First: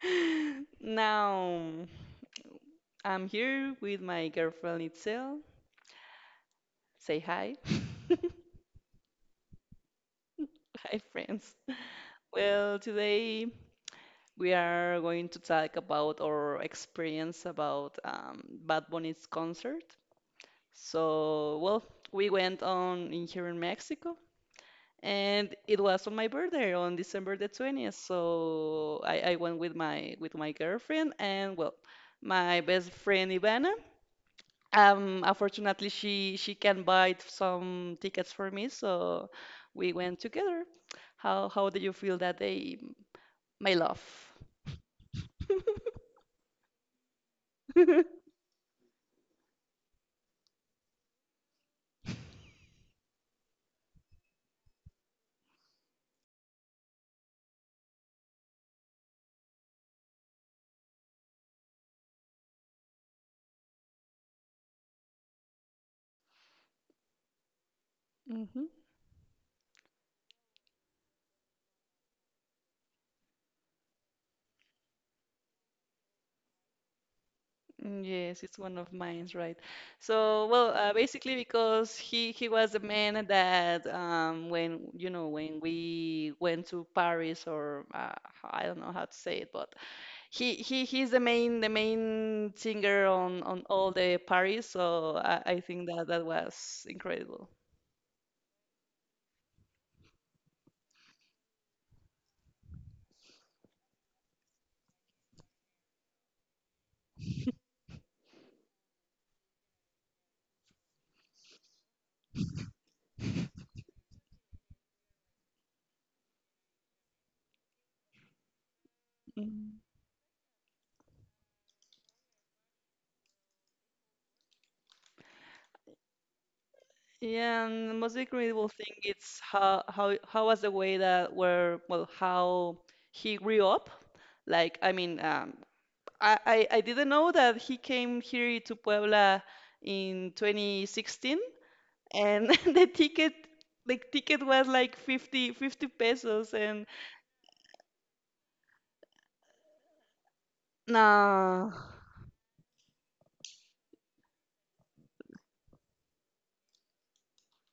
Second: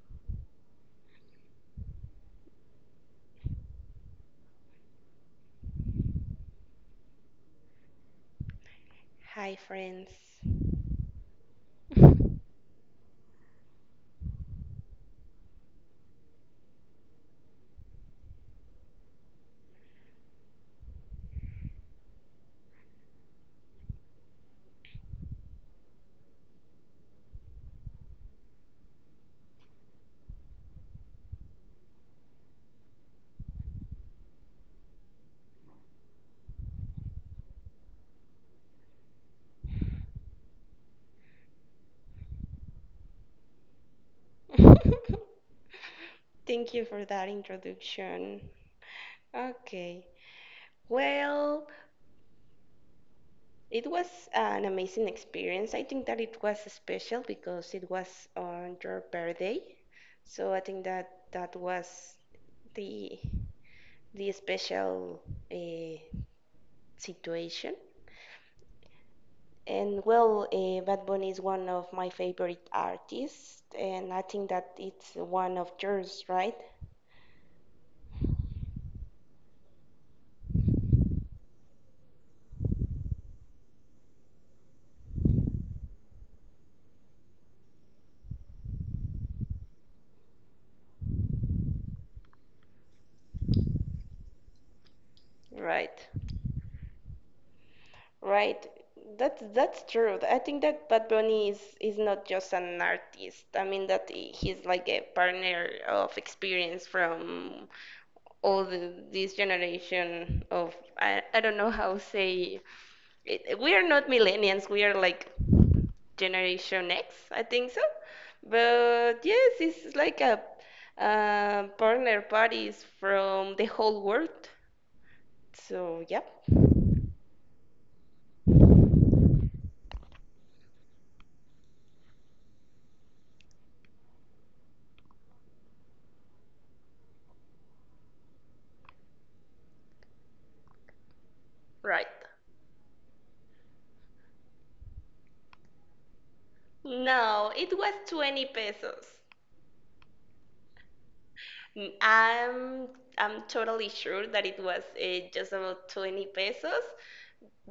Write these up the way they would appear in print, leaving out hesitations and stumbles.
Now I'm here with my girlfriend Itzel. Say hi. Hi, friends. Hi, friends. Well, today we are going to talk about our experience about Bad Bunny's concert. So, well, we went on in here in Mexico, and it was on my birthday on December the 20th. So I went with my girlfriend and well, my best friend Ivana. Unfortunately, she can buy some tickets for me, so we went together. How do you feel that day, my love? Thank you for that introduction. Okay. Well, it was an amazing experience. I think that it was special because it was on your birthday. So I think that that was the special uh, situation. hmm. And well, Bad Bunny is one of my favorite artists, and I think that it's one of yours, right? Yes, it's one of mine, right? So, well, basically because he was the man that when you know when we went to Paris or I don't know how to say it, but he's the main singer on all the parties, so I think Right. that that was incredible. Right. That's true. I think that Bad Bunny is not just an artist. I mean that he's like a partner of experience from all the, this generation of I don't know how say it. We are not millennials. We are like Generation X, I think so. But yes, Mhm. it's like a partner parties from the whole world. So yeah, Yeah, and the most incredible thing it's how how was the way that where well how he grew up. Like I mean, I didn't know that he came here to Puebla in 2016, right. and the ticket was like 50 50 pesos, and No, it was 20 pesos. no. Mm, I'm I'm totally sure that it was just about 20 pesos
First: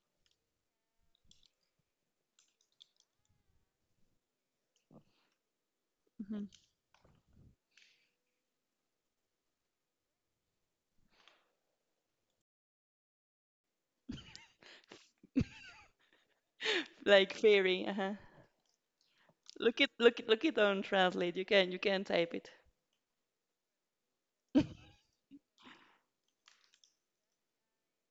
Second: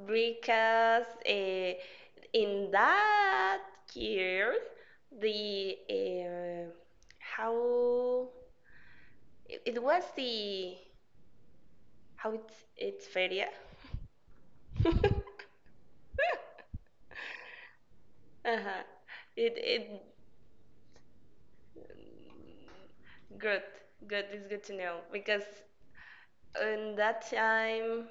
because in that year the uh, how it was the how it's feria. Like fairy. Uh-huh. Uh-huh. It Look it, it look it, look it on Translate. You can type it. mm, good good. It's good to know because in that time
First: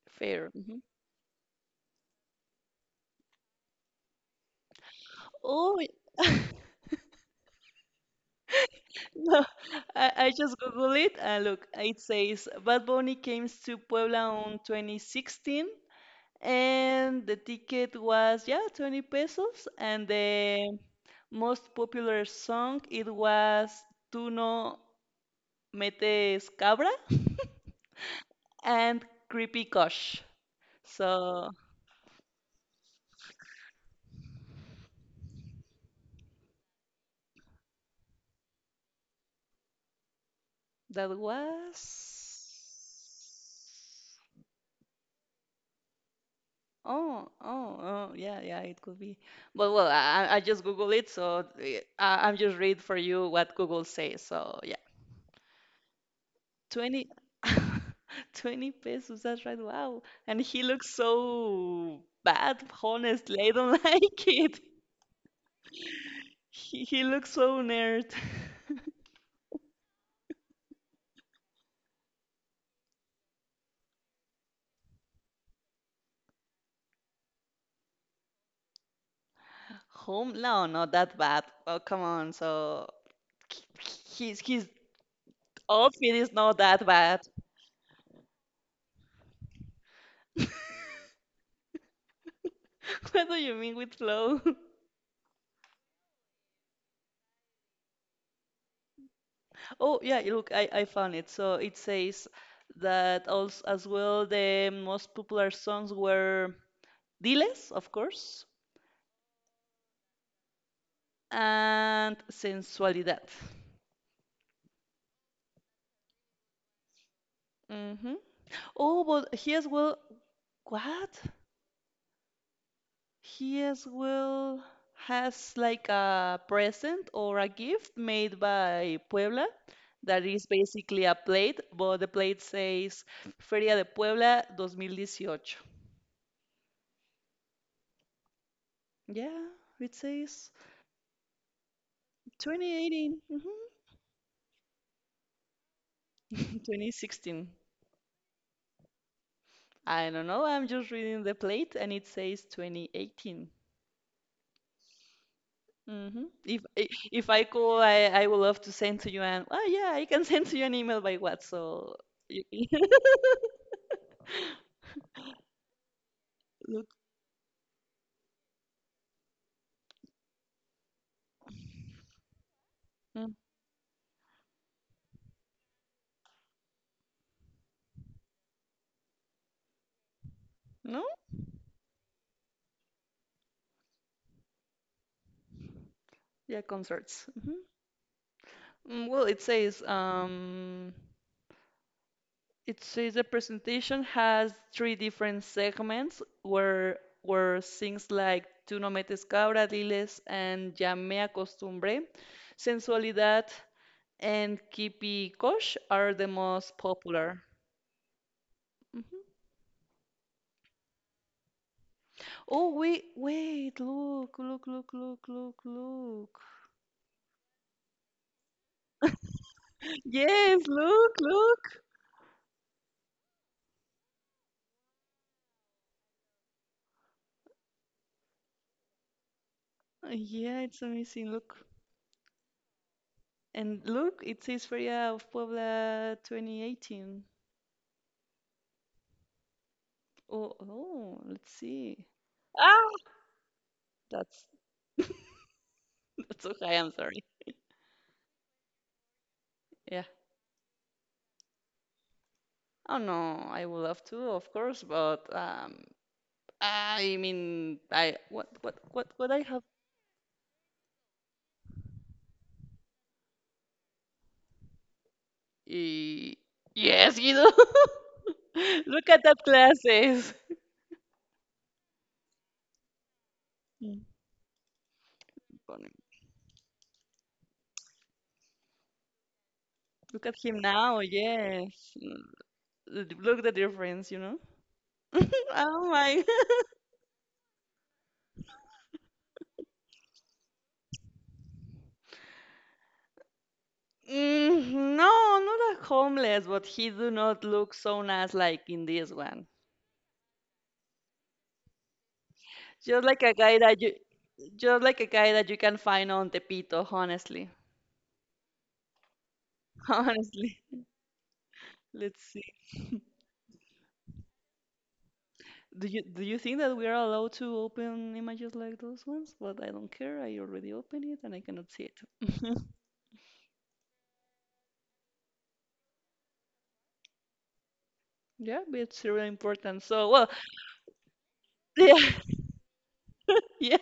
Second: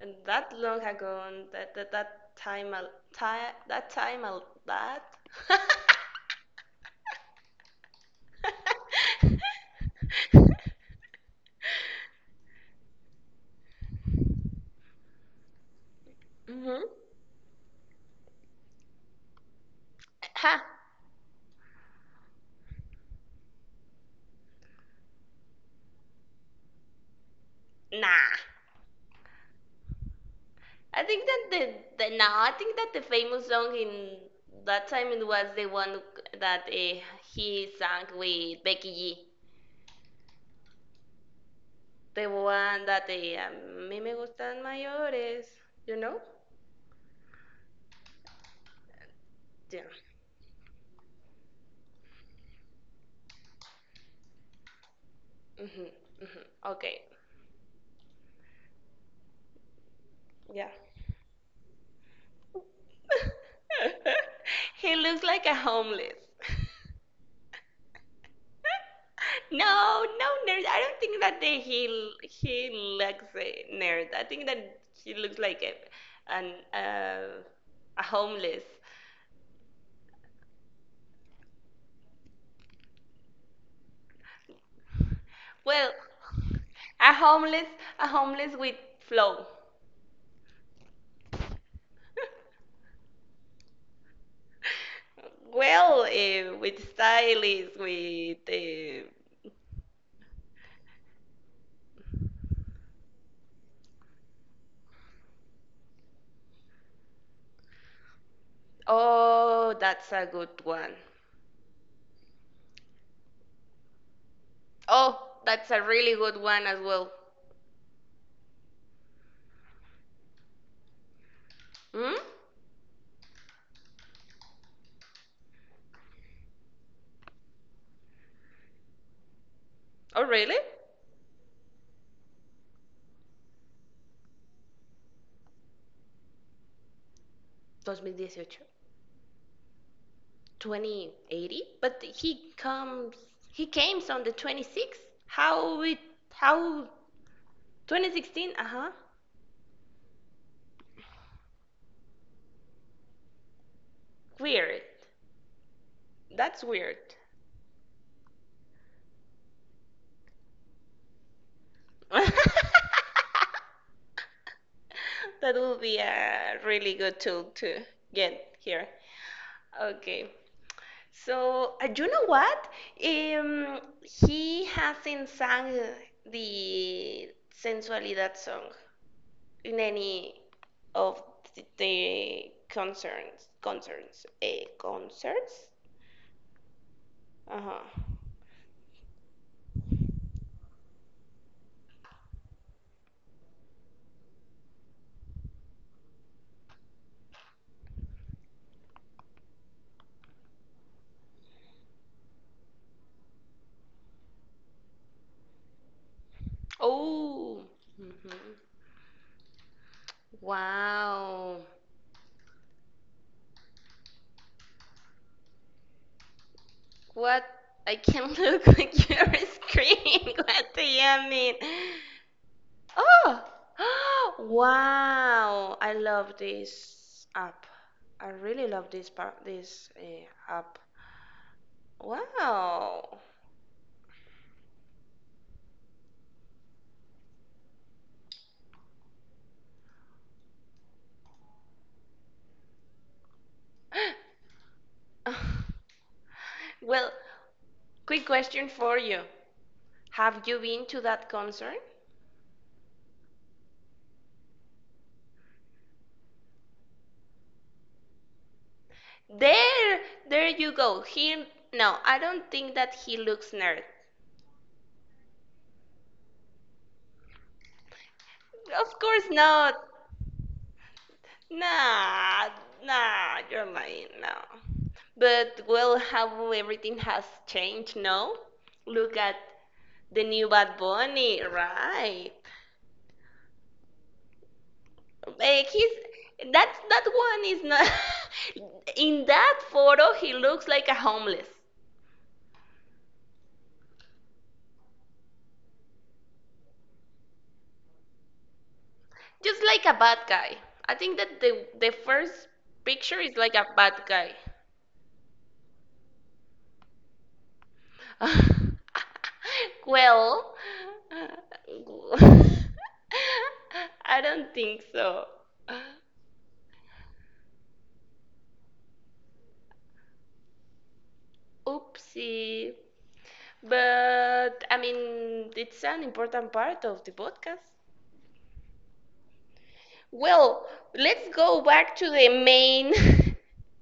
and Fair. that long Mhm. ago and that time a ti- that time a that Oh, no. I just Google it and look. It says Bad Bunny came to Puebla on 2016, hmm and the ticket was yeah 20 pesos, and huh the most popular song it was Tú no metes cabra nah and Creepy Kosh. I think that So the no I think that the famous song in that time it was the one that he sang with Becky G, that the was. one that a mí me gustan mayores, you know. Oh, oh, oh, yeah, yeah, it could be. But yeah well, I just Google it, so I'm just read for you what Google says. So yeah, hmm hmm okay. 20 20 pesos. That's right. Wow. And he yeah looks so bad. Honestly, I don't like it. he looks like a homeless. He looks so nerd. No, no nerd. I don't think that he looks a nerd. I think that he looks like a an a homeless. Home? No, not that bad. Oh, come on. So his Well, outfit is not that a bad. homeless, a homeless with flow. What do you mean with flow? Well, with stylist, with Oh, yeah, look, I found it. So it says that also as well the most popular songs were Diles, of course, oh, that's a good one. and Sensualidad. Oh, that's a really good one as well. Hmm. Oh, but he as well, what? Hmm? He as well has like a present or a gift made by Puebla Oh, that is really? basically a plate, but the plate says Feria de Puebla 2018. 2018. Yeah, it says 2080, but 2018, he mhm, came on the 26th. How it how 2016. 2016? Uh-huh. I don't know. I'm just reading the plate and it says 2018. Weird. Hmm. That's weird. If I call, I would love to send to you an. Oh yeah, I can send to you an email by what? So That you can will be a look. really good tool to get here. Okay. So, you know what? Mm, Um, he hasn't sang the Sensualidad song in any no? of the concerts. Yeah, concerts. Hmm. Uh-huh. Mm, well, it says the presentation has three different segments where things like Tú no metes cabra, diles, and Ya me acostumbré, Sensualidad, and Kipi Kosh are the most popular. Oh, mhm. Mhm. Wow. Oh, wait, wait, look, look, look, look, look, look. What? I can look at your screen. What Yes, do look, you mean? look. Oh. Wow, I love this app. I really love this Yeah, app. it's amazing. Look. Wow. And look, it says Feria of Puebla 2018. Oh, oh, let's see. Ah, that's that's okay. I'm Well, sorry. quick question for you. Yeah. Have you been to that concert? Oh no, I would love to, of course, but I mean, I what I have? There, there you go. No, I don't think that he looks nerd. Eh, yes, Guido. Of Look at course that not. glasses. Nah, nah, you're Mm, lying. No. But funny. well, how everything has changed, no? Look at the Look at new him Bad now. Bunny, Yes. Mm, right? Look the difference, you know. Like he's Oh my. That one is not in that photo. He looks like a homeless. Mm, no, not a homeless, but he do not look so nice like in this one. Just like a bad guy. I think that the first Just picture like is a like guy a that you, bad guy. just like a guy that you can find on Tepito, honestly. Well, Honestly. Let's see. I don't think so. Do you think that we are allowed to open images like those ones? But I don't care. I already opened it and I cannot see it. Oopsie. But I mean, it's an important part of the podcast. Yeah, but it's really important. So, well, Well, let's go back yeah, to the main. yeah.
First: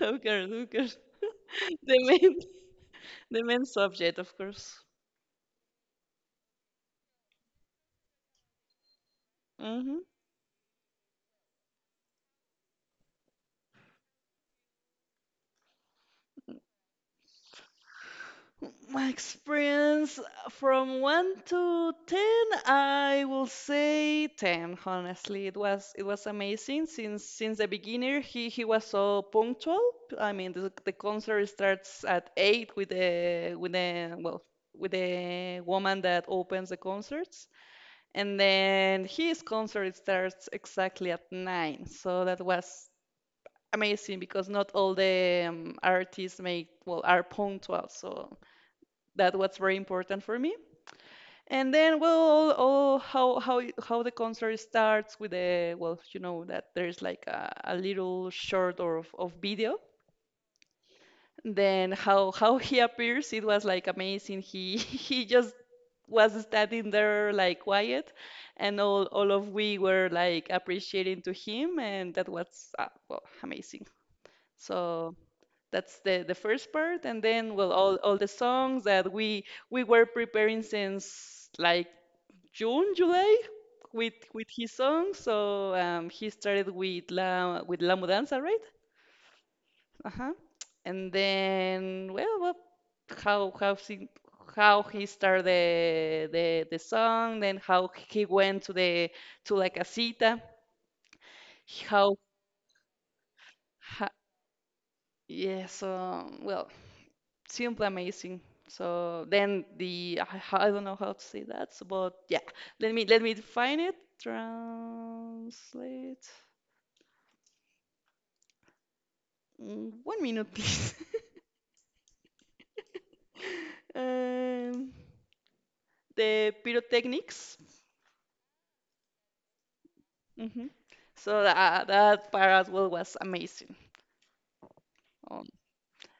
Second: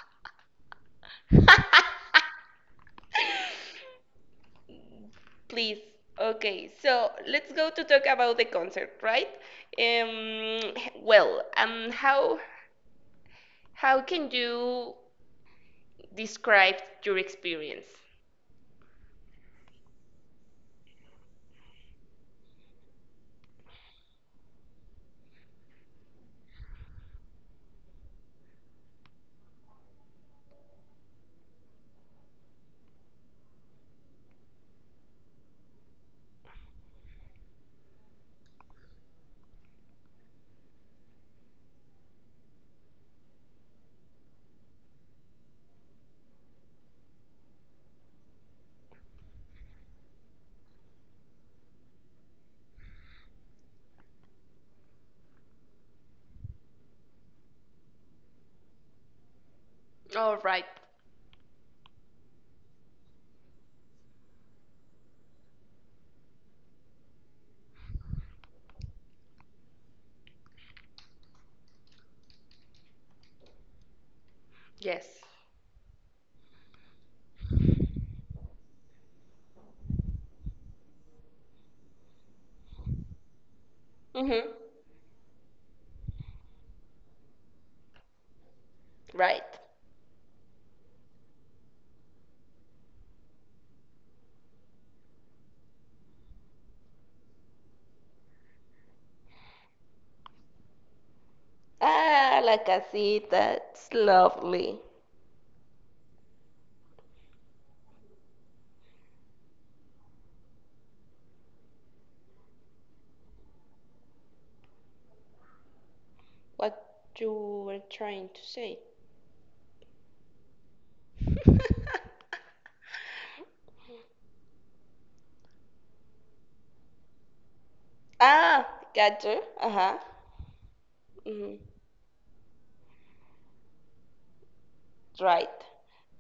Of course, of course. The main, the main subject, of course. Please. Okay, so let's go to talk about the concert, right? Hmm. Um, how can you describe your experience? My experience from 1 to 10, I will say 10, honestly. It was amazing since the beginner he was so punctual. I mean, the concert starts at 8 with the with the woman that opens the concerts, and then his concert starts exactly at 9. So that was amazing because not all the artists make well are punctual. So that was very important for me, and then well, oh, how the concert starts with the well, you know that there's like a little short of video, All right. then how he appears. It was like amazing. He he just was standing there like quiet, and all of we were like appreciating to him, and that was well amazing. So Yes. that's the first part, and then well, all the songs that we were preparing since like June, July with Mm-hmm. his songs. So he started with La Mudanza, right? Right. Uh-huh. And then well, well, how how he, how he started the song, then how he went to the to la casita, how Ah, la casita, it's ha, lovely. yeah. So well, simply amazing. So then the I don't know how to say that, so, but yeah, let me define it. Translate. What you were trying to say? Mm, 1 minute, please. um, the pyrotechnics. Ah, gotcha. Uh-huh. Hmm. So Hmm. that that part as well was amazing. Um, Right.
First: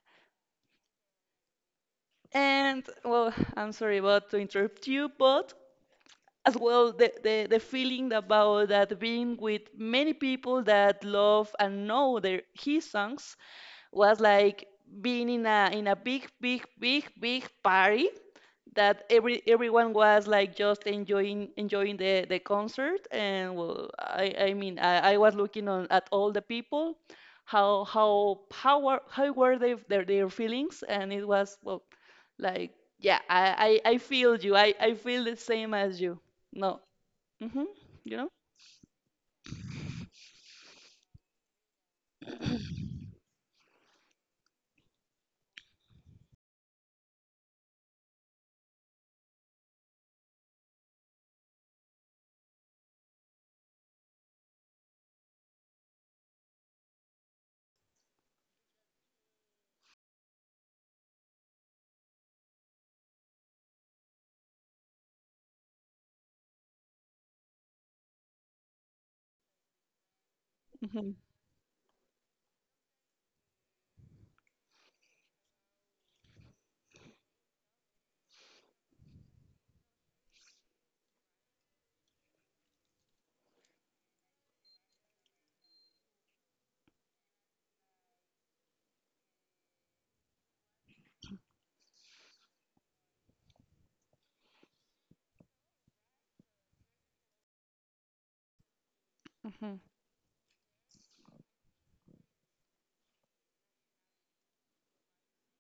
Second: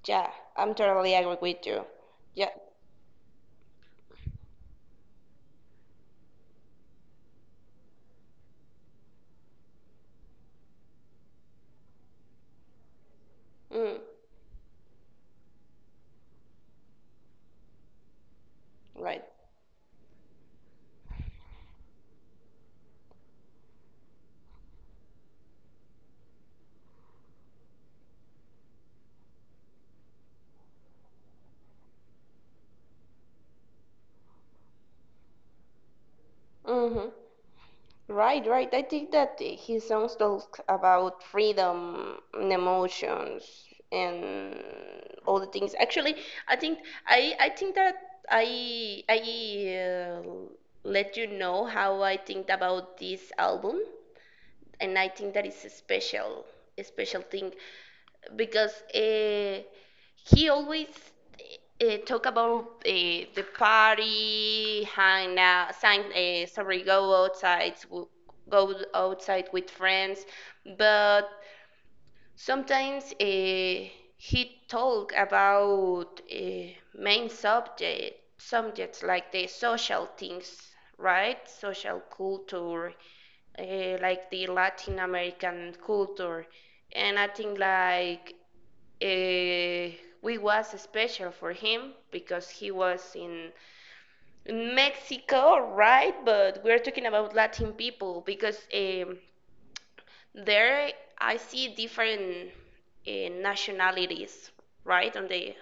Yeah, I'm totally agree with you. Yeah. and well, I'm sorry about to interrupt you, but as well the feeling about that being with many people that love and know their his songs Mm, was like being in a big party that right. Everyone was like just enjoying the concert, and well, I was looking on at all the people how were they, their feelings, and it was well like, yeah, I feel you. I feel the same as you, no. Mm-hmm. Mhm, you know. Right, right. I think that he songs talk about freedom and emotions and all the things. Actually, I think I think that I let you know how I think about this album, and I think that is a special thing, because he always talk about the party, hang out, sign, sorry, go outside with friends, Mhm, but sometimes he talk about main subjects like the social things, right? Social culture, like the Latin American culture, and I think like uh, we was special for him because he was in Mexico, right? But we're talking about Latin people because mhm, there I see different nationalities, right, on the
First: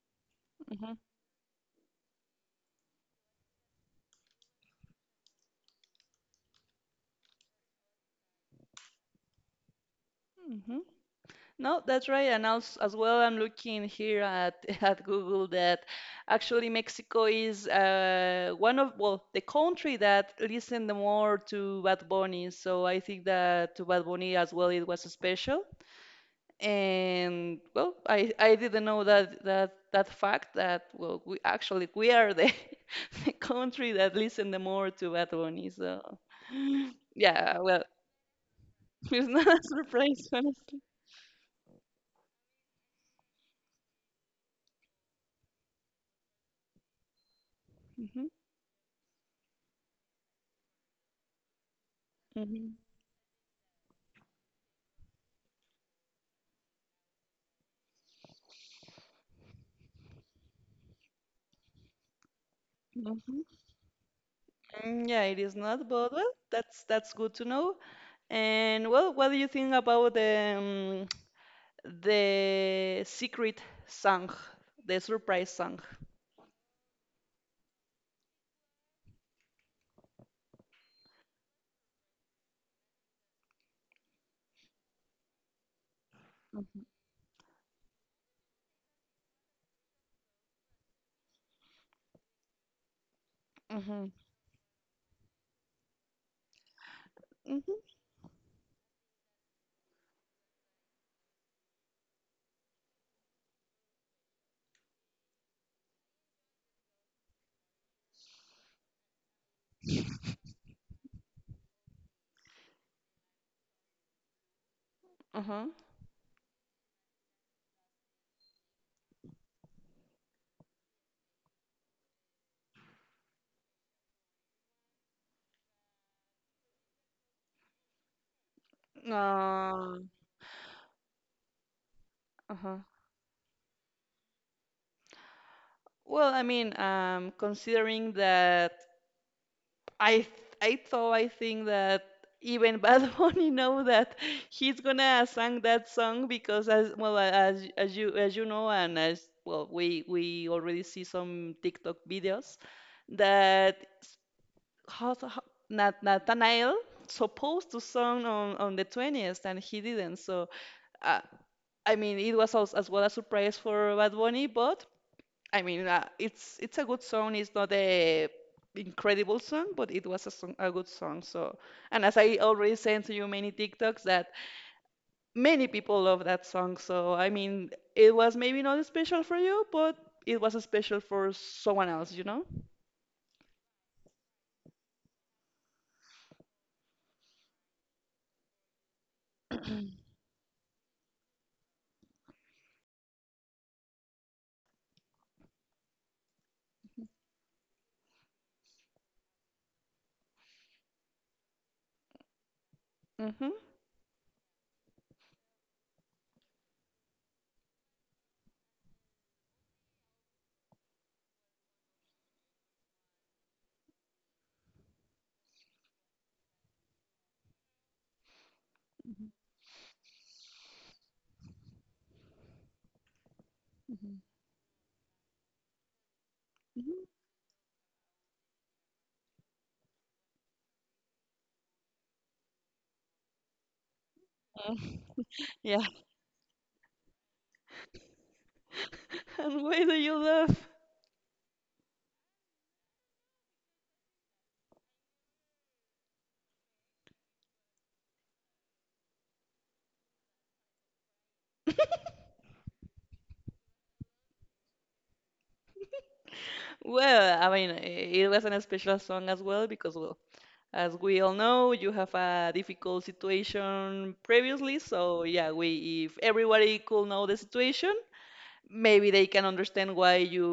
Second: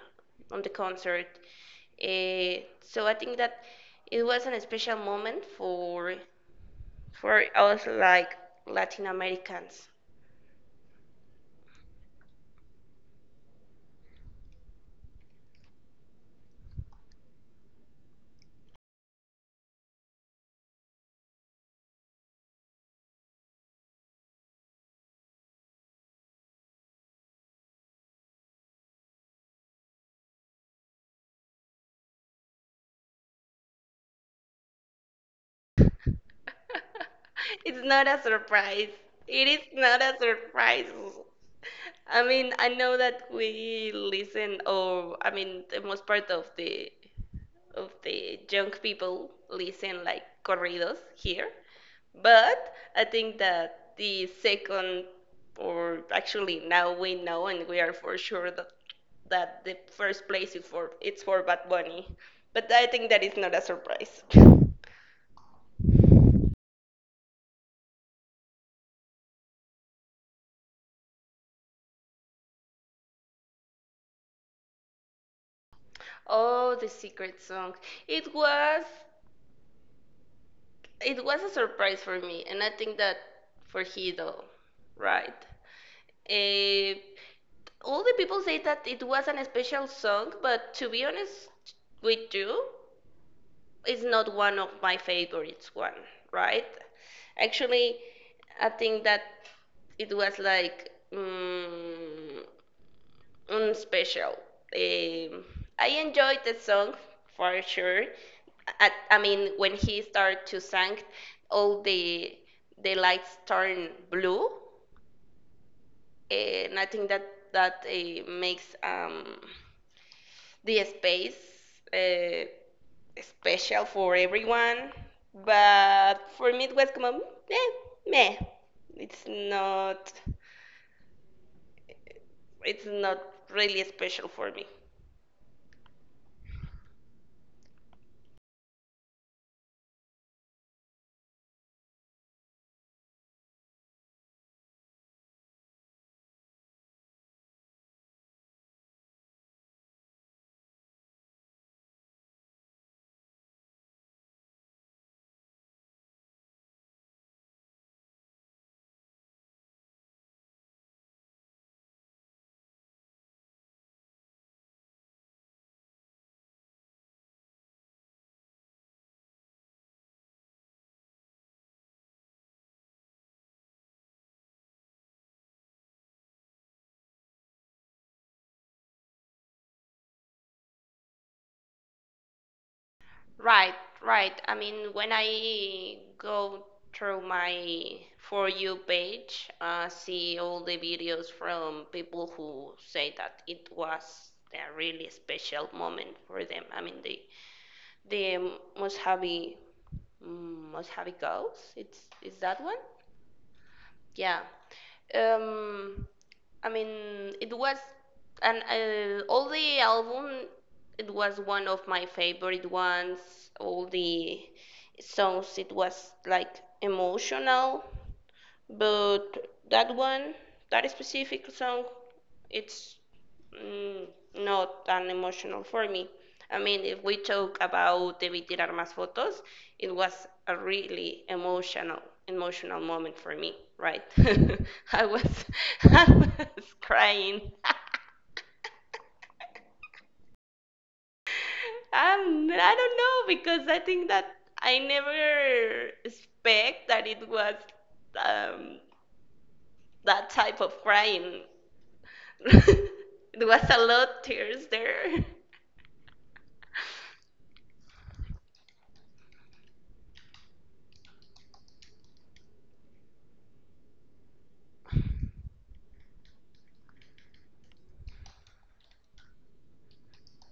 mhm, concert. So I think that it was an special moment for us like Latin Americans. mhm. No, that's right. And also, as well, I'm looking here at, at Google that actually Mexico is one of, well, the country that listened the more to Bad Bunny. So I think that to Bad Bunny as well, it was special. And well, I didn't know that fact that well, we actually we are the, the country that listened the more to Bad Bunny. So yeah, well, It's not a surprise. it's not It is a not a surprise, honestly. surprise. I mean, I know that we listen, or I mean, the most part of the Hmm, young people listen like corridos here, but hmm. I think that the second, or actually now we know and we are for sure that the first place is for it's for Bad Bunny, but I think that is not a surprise. Mm, yeah, it is not, but well, that's good to know. And well, what do you think about the secret song, the surprise song? Oh, the secret song. It was a surprise for me, and I think that for Hido, right? Eh, all the people say that it was an special song, but to be honest with you, it's Mm-hmm. not one of my favorites one, right? Mm-hmm. Actually, I think that it was like special. Um, I enjoyed the song for sure. I mean, when he started to sing, all the lights turn blue, Uh-huh. and I think that makes the space uh, special for everyone. But for me, it was como meh, meh. It's Uh, not. uh-huh. It's not really special for me. Well, I mean, considering that I I thought I think that even Bad Bunny know that he's gonna sing that song, because as well as as you know, and as well we already see some TikTok videos that how Nathanael supposed to song on the 20th and he didn't. So uh, I mean, it was also as well a surprise for Bad Bunny, but I mean, it's a good song. It's not a incredible song, but it was song, a good song. So, and as I already sent to you many TikToks, that many people love that song. So, I mean, it was maybe not special for you, but it was special for someone else, you know? Right, right. I mean, when I go through my For You page, see all the videos from people who say that it was a really special moment for them. I mean, the the Mojave, Mojave Coast. It's is that one? Mm-hmm. Yeah. Um, I mean, it was, and all the album, it was one of my favorite ones. All the songs, it was like emotional. Mhm, But that one, that specific song, it's mm, mhm, not that emotional for me. I mean, if mhm. we talk about Debí tirar más fotos, it was a really emotional, emotional moment for me, right? I was, Yeah, I was crying. and why do you love? I don't know because I think that I never expect that it was um, that type of crying. There was a lot of tears there. Well, I mean, it was an special song as well because, well, as we all know, you have a difficult situation previously, so yeah, we if everybody could know the situation, maybe they can understand why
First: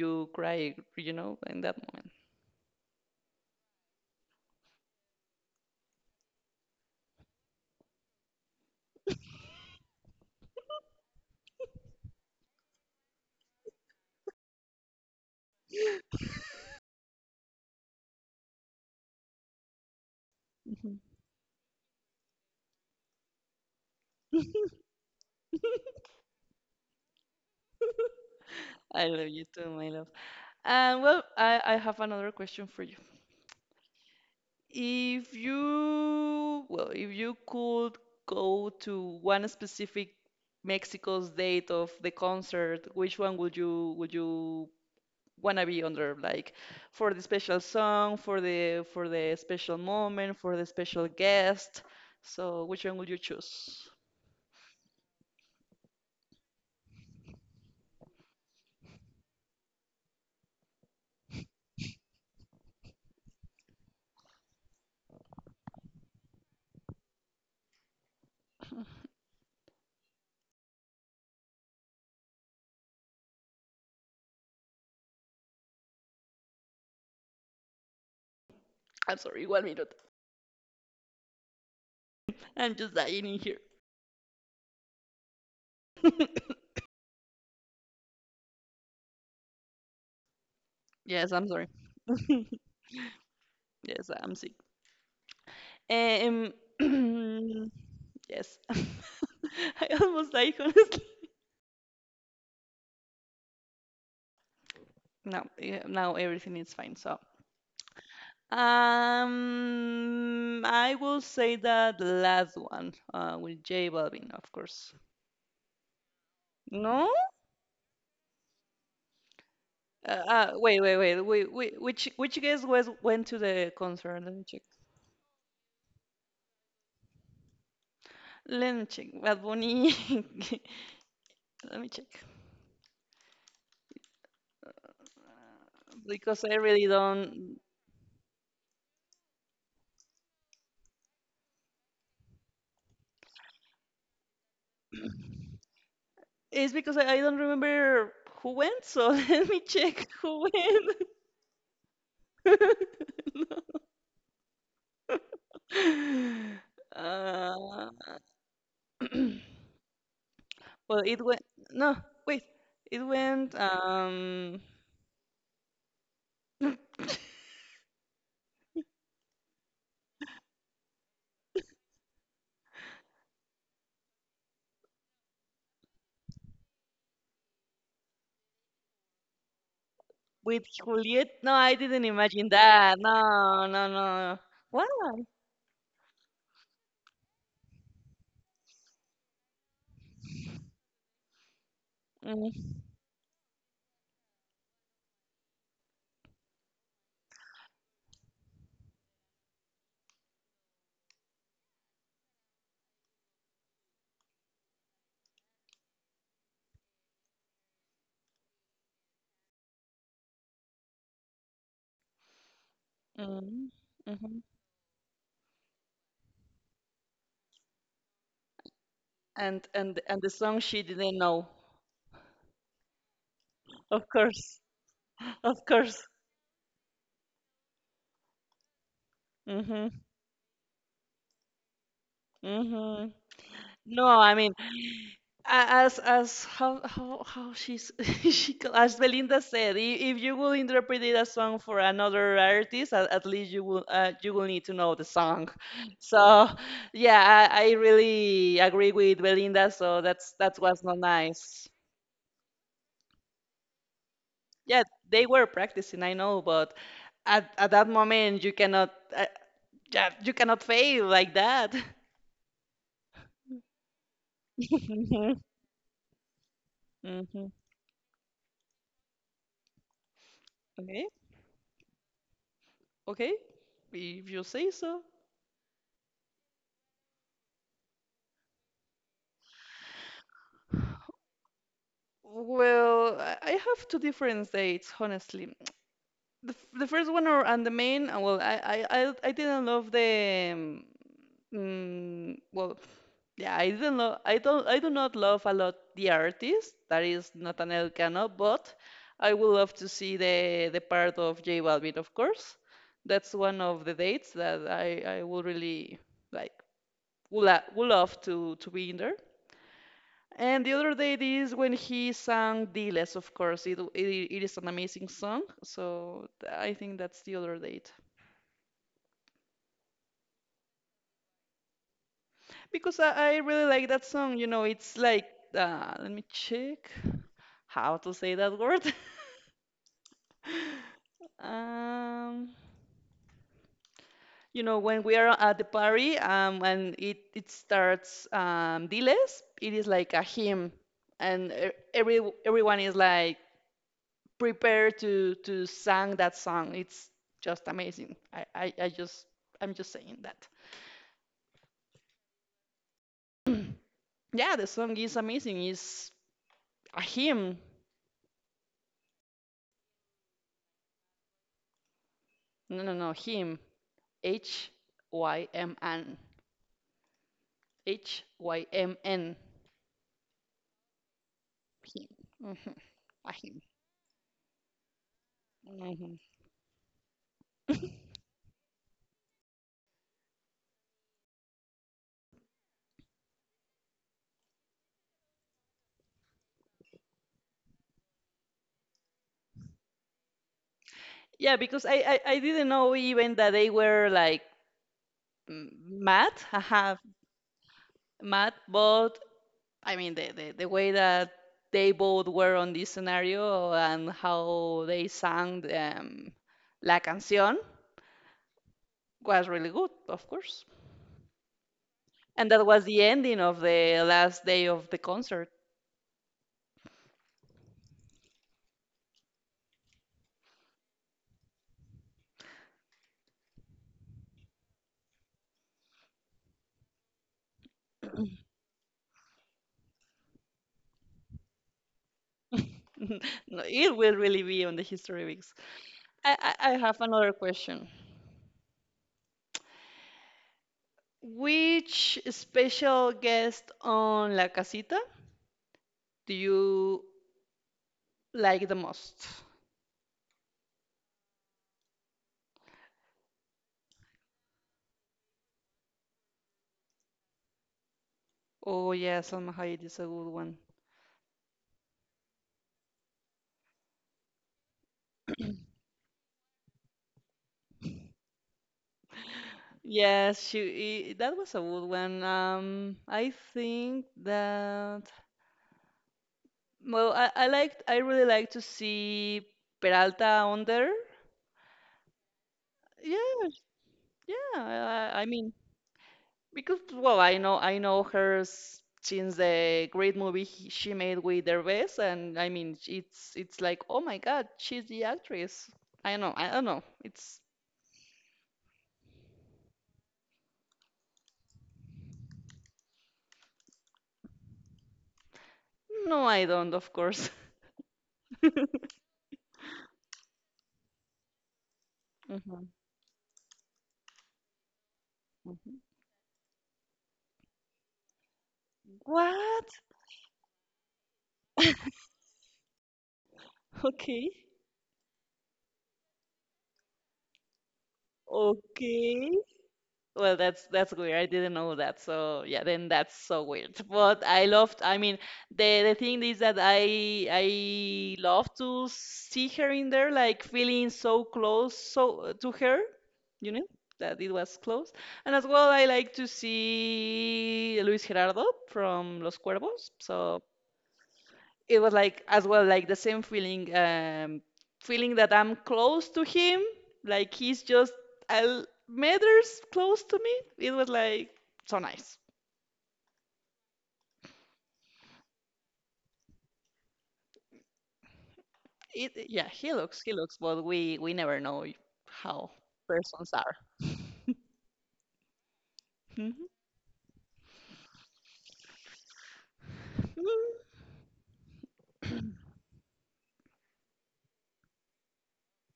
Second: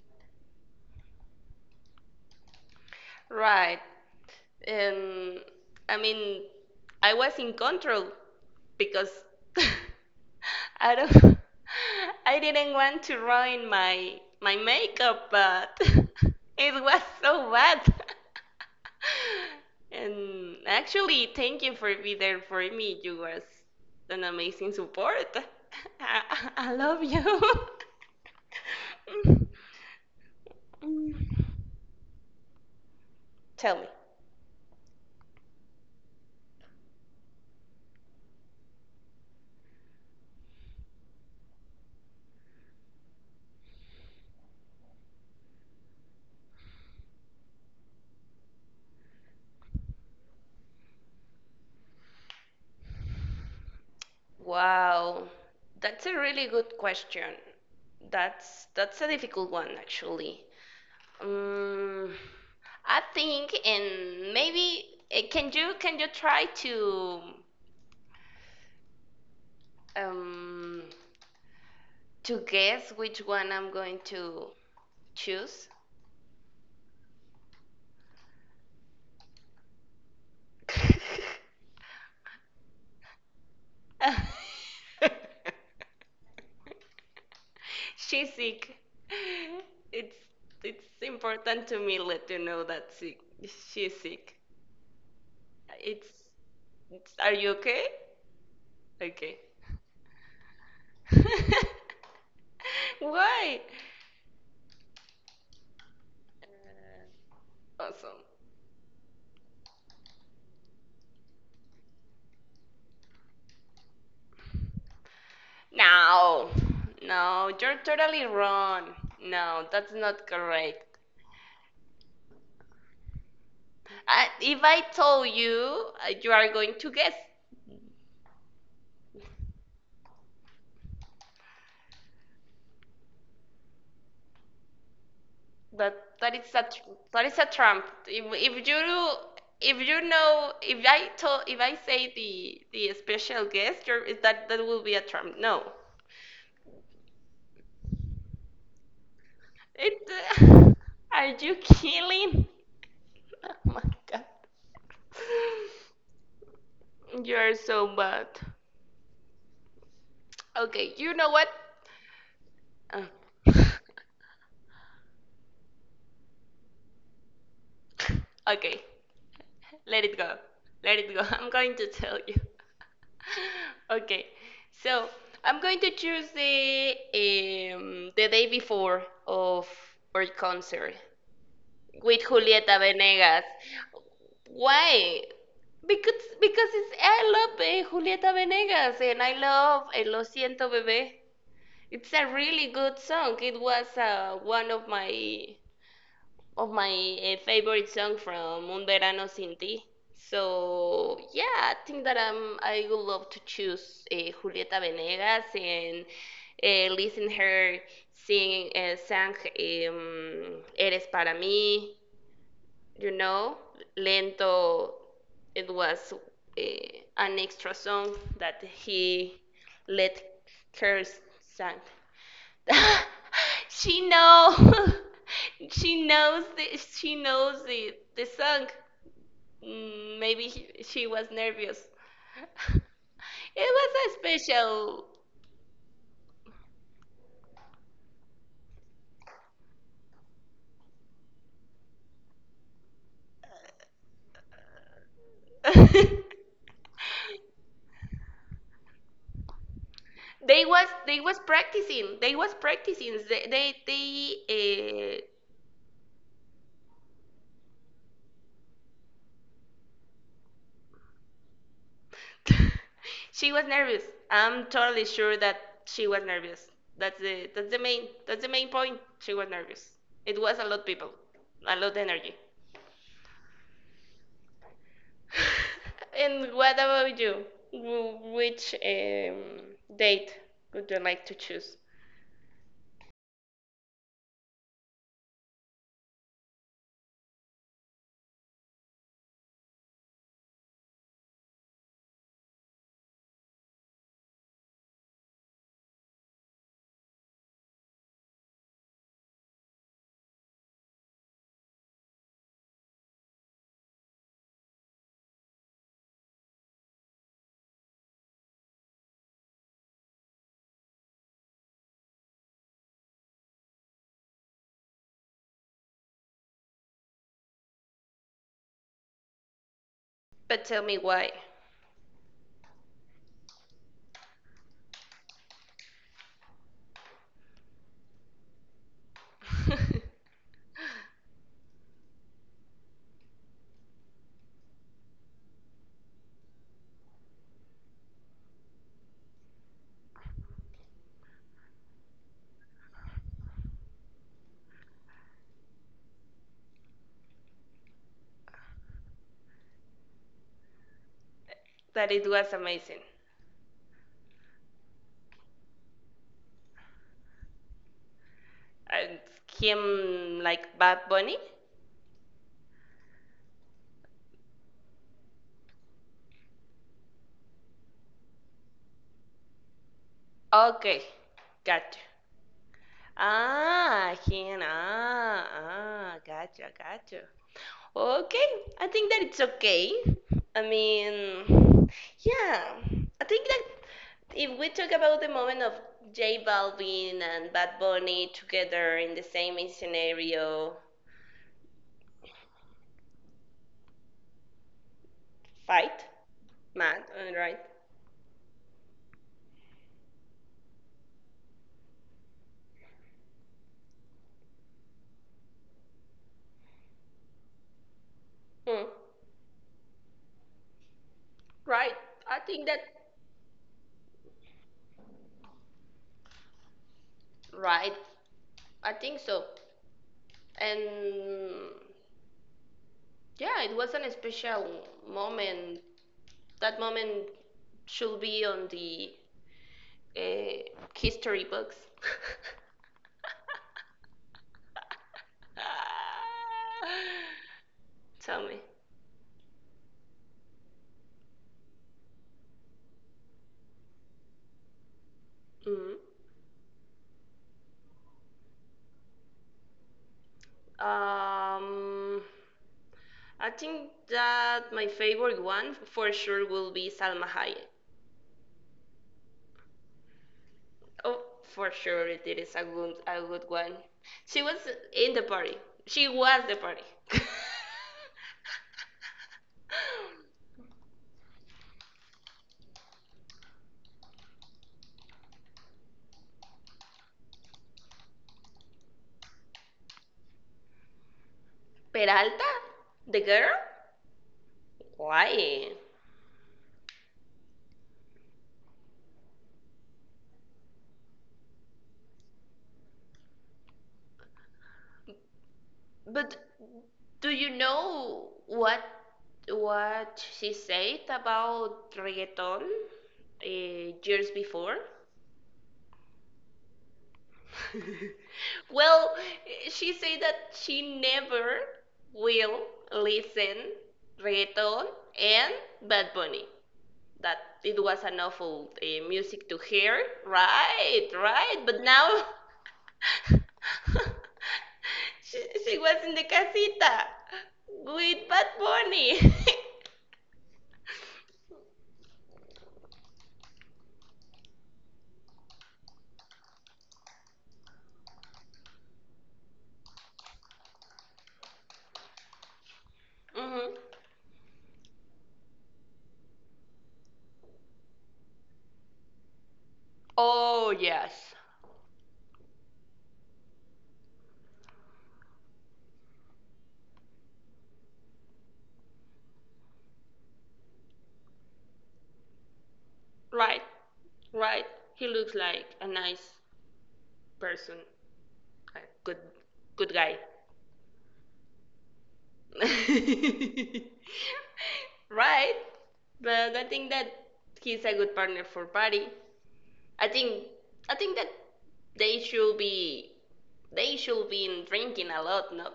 you cry, you know, in that moment. Right. Um, I mean, I was in control because I don't I didn't want to ruin my makeup, but it was so bad. And Mhm. actually, thank you for being there for me. You was an amazing support. I, I love you. I love you too, my love. And Mm, well, I have another question for you. tell me. If you, well, if you could go to one specific Mexico's date of the concert, which one would you wanna be under like for the special song for the special moment for the special guest, so which one would you choose? Wow, that's a really good question. That's a difficult one actually. Um, I think and maybe can you try um to guess which one I'm going to choose? I'm sorry, 1 minute. I'm just dying in here. She's sick. It's it's Yes, I'm sorry. important to me let you know that sick. She's Yes, I'm sick. sick. It's, Um. it's, are you okay? Yes, I Okay. almost died, honestly. Why? No, now everything is fine. So Awesome. um, I will say that the last one, uh, with J Balvin, of course. No, No. no, you're totally wrong. No, that's not Ah, wait, wait, correct. wait, wait, wait. Which guest was went to the concert? I, Let me check. if I told you, you are going to guess. Let me check. Bad Bunny. Let me check That because is I a really that is a don't. trump. If you know, if I told, if I say the special guest, you're, is that that will be a trump. No. It's because I don't remember who went. So let me check who It. went. Are you killing? Oh my god. You're Uh, so bad. Okay, well, you it know went. what? No, wait. It Oh. went Okay. Let it go. Let it go. I'm going to tell you. Okay. So I'm going to choose the day before of our with concert Juliet. No, I didn't with imagine Julieta that. Venegas. No, no, no. Why? Why? Because it's I love Julieta Venegas, and I love Lo Siento Bebé. It's a really good song. It was one of my favorite song from Un Verano Sin Ti. So yeah, I think that I would love to choose Julieta Venegas and listen her sing sang Eres para mí. You know, Mm, mhm. Lento. It was uh, an extra song that he And let the song she her didn't know. sang. She Of know. course. Of She course. knows it. She knows the song. Mm-hmm. Mm, maybe she was nervous. Mm-hmm. It was No, a I mean, special. as how she's, as Belinda said, if you will interpret it a song for another artist, at least you will, you will need to know the song. So yeah, I really agree with Belinda, so that was not they was nice. practicing they was practicing, Yeah, they they were practicing, I know, but at that moment you cannot, uh, yeah, you cannot fail like that. uh, she was nervous. I'm totally sure Hmm. that she was nervous. That's the main point. She was nervous. It was a lot Okay, people, a lot energy. okay, if you say so. And what about you? Which date would you like to choose? Well, I have two different dates, honestly. The first one or and the main, well, I didn't love the, well yeah, I didn't love I don't I do not love a lot the artist that is Nathaniel Cano, but I would love to see the part of J Balvin, of course. That's one of the dates that I would really like, would love to be in there. And the other day it is when he sang Diles, of course. It is an amazing song. So I think that's the other date. But tell me why. Because I really like that song. It's like, let me check how to say that word. Um, when we are at the party, and it starts, Diles, it is like a hymn. And every, everyone is like, prepare to sing that song. It's just amazing. I'm just saying that. That it was amazing. Yeah, the song is amazing. It's a hymn. And him like Bad Bunny? No, no, no, hymn. H Y M N. hymn. Okay, gotcha. Hymn. Mhm. A hymn. Ah, him. Ah, ah, Mhm. gotcha, gotcha. Okay, I think that it's okay. I mean, yeah, I think that if we talk about the moment of J Balvin and Bad Bunny together in the same scenario, Yeah, because I didn't know even that they were like, m- fight, mad, haha, mad, right? mad, but I mean, the way that they both were on this scenario and how they sang, La Canción, Mm. was really good, of course. Right, I And that think that, was the ending of the last day of the concert. right, I think so. And yeah, it was an special moment. That moment should be on the uh, history books. No, it will really be on the History Weeks. I have another question. Tell me. Which special guest on La Casita Mhm. do you like the most? Um, I think that my favorite one for sure will be Salma Hayek. Oh, yeah, Salma Hayek is a good one. Oh, for sure it is a good one. She was in the party. She was the party. Yes, that was a good one. I think that, well, I really like to see Peralta under. Peralta, the Yeah, girl. yeah. I mean, Why? because, well, I know her, since the great movie she made with Derbez, and I mean, it's like, oh my God, she's the actress. I know, But I don't know. do It's you know what she said about reggaeton years before? no, I don't, of course. Well, she said that she never will Mhm, listen reggaeton and mhm. Bad Bunny that it was an awful music to What? hear, right? Right, but now Okay. she, she was in the casita with Bad Okay. Bunny. Well, that's weird. I didn't know that. So yeah, then that's so weird. But I loved. I mean, the thing is that I love to see her in there, like feeling so close, so to her, you know, Hmm. that it was close. And as well, I like to see Luis Gerardo from Los Cuervos. So Oh yes, it was like as well, like the same feeling, feeling that I'm close to him, like he's just a meters close to me, it was like so nice. right, right. He looks like a nice person, a It good, Yeah, he good looks, guy. But we never know how persons are. Right, Mhm. but I think that he's a good partner for Patty. I think I think that they should be they should be drinking a lot, no?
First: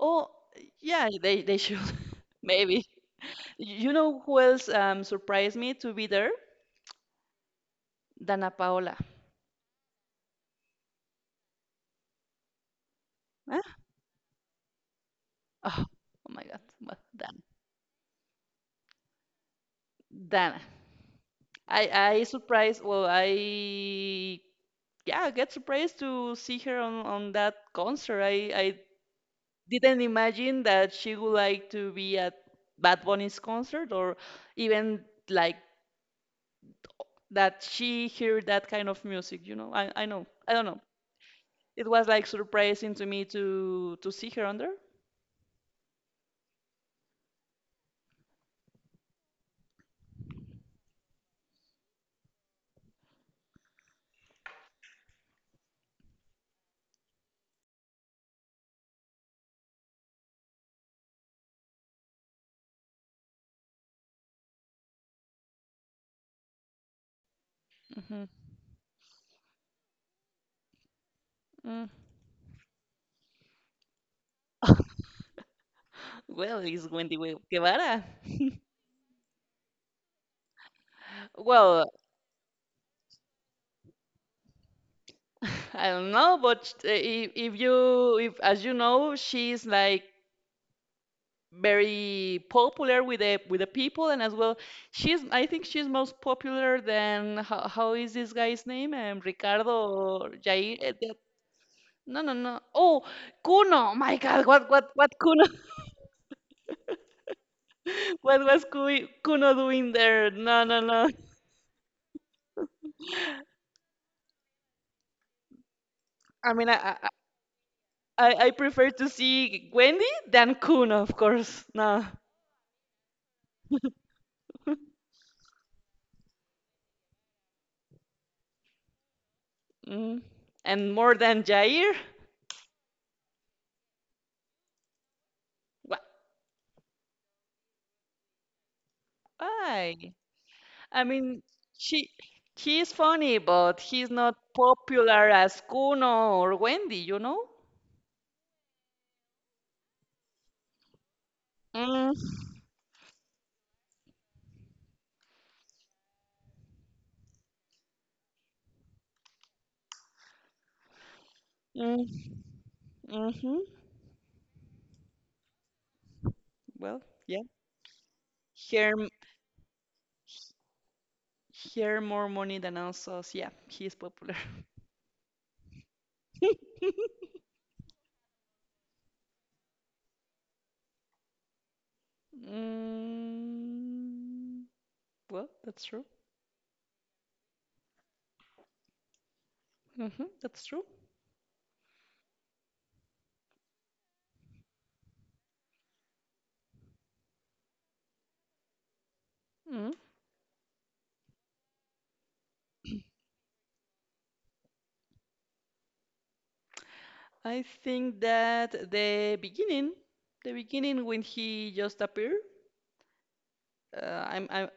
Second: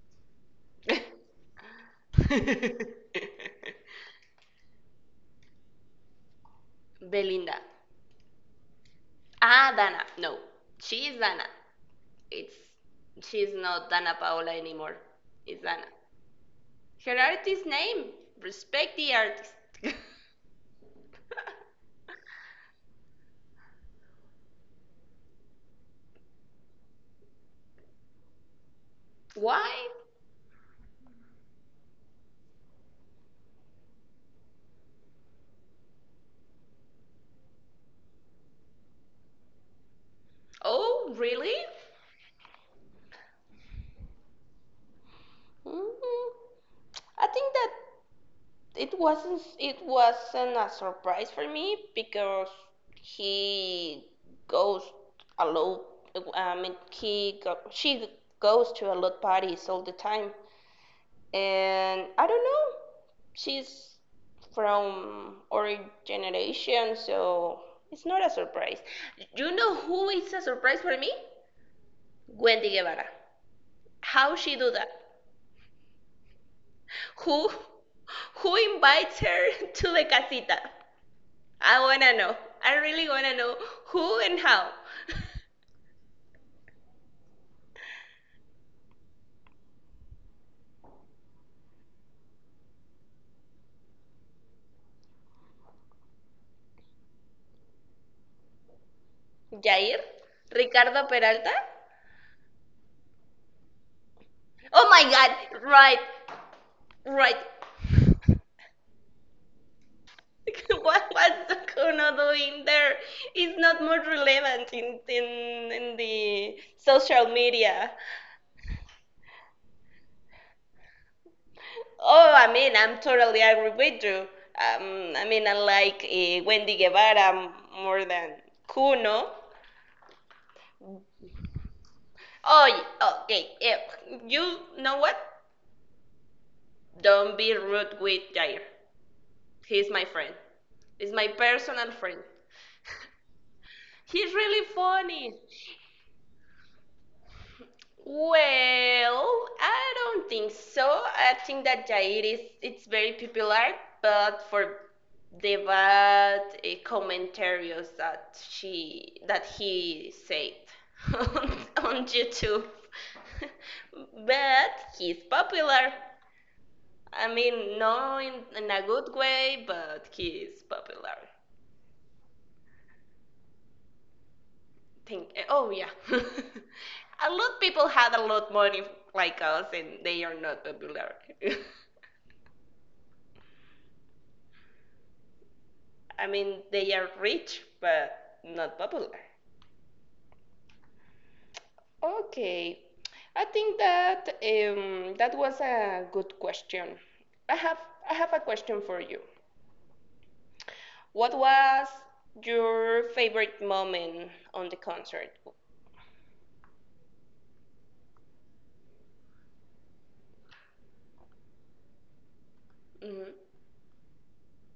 Oh, yeah, they should, maybe, you know who else, surprised me to be there. Belinda. Dana Paola. Ah, Dana. No, she is Dana. It's She's Huh? not Dana Paola anymore. It's oh, Dana. oh my God, well, Her dana artist name. Respect the artist. dana I I surprised. Well, I get surprised to see her on that concert. I Why? didn't imagine that she would like to be at Bad Bunny's concert, or even like that she hear that kind of music. You know, I know. I don't know. Oh, really? It was like surprising to me to see her on there. Mm, I think that it wasn't a surprise for me because he goes a lot. I mean, she goes to a lot parties all the time, and I don't know. She's from our generation, so it's Hmm. not a surprise. You know who is a surprise for me? Mm. Wendy Guevara. How she do that? Well, it's Wendy Gue- Who Guevara. who invites her to the casita? I Well, wanna know. I really wanna know who and how. I don't know, but if as you know, she's like very popular with the people, and as well, she's I think she's most popular than how is this guy's name, Jair? Ricardo Jair eh, Ricardo the- Peralta? No, no, no. Oh, Kuno, my God, what Oh what my what Kuno. god, right, right. What was Kuno doing there? No, no, What no. was Kuno doing there? It's not more relevant in I the mean, I I, social media. I I prefer to see Wendy than Kuno, of course, no. Oh, I mean, I'm totally agree with you. I mean, I like Wendy Guevara more than Kuno. Mm. And more than Jair. Oh, okay. Yeah. You know what? Wh- Don't be rude with Jair. He's my why? friend. I He's my mean, personal she friend. he's funny, but he's He's not really popular funny. as Kuno or Wendy, you know? Well, I don't think so. I think that Jair Mm, is it's very popular, but for the bad commentaries that she that he said on, on mm, YouTube. mm-hmm. But he's popular. Well, I yeah. mean, not in a Here, good way, but he's popular. here more money than us. Yeah, he's popular. Think, oh yeah, a lot of people had a lot of money like us, and they are not popular. Mm, well, that's true. I mean they are rich but not popular. Mm-hmm, that's true. Okay, I think that that was a good question. I have i have a question for you. Mm. What was your favorite moment on the concert? I think that the beginning, when he just appeared, Mhm. uh, I'm, I'm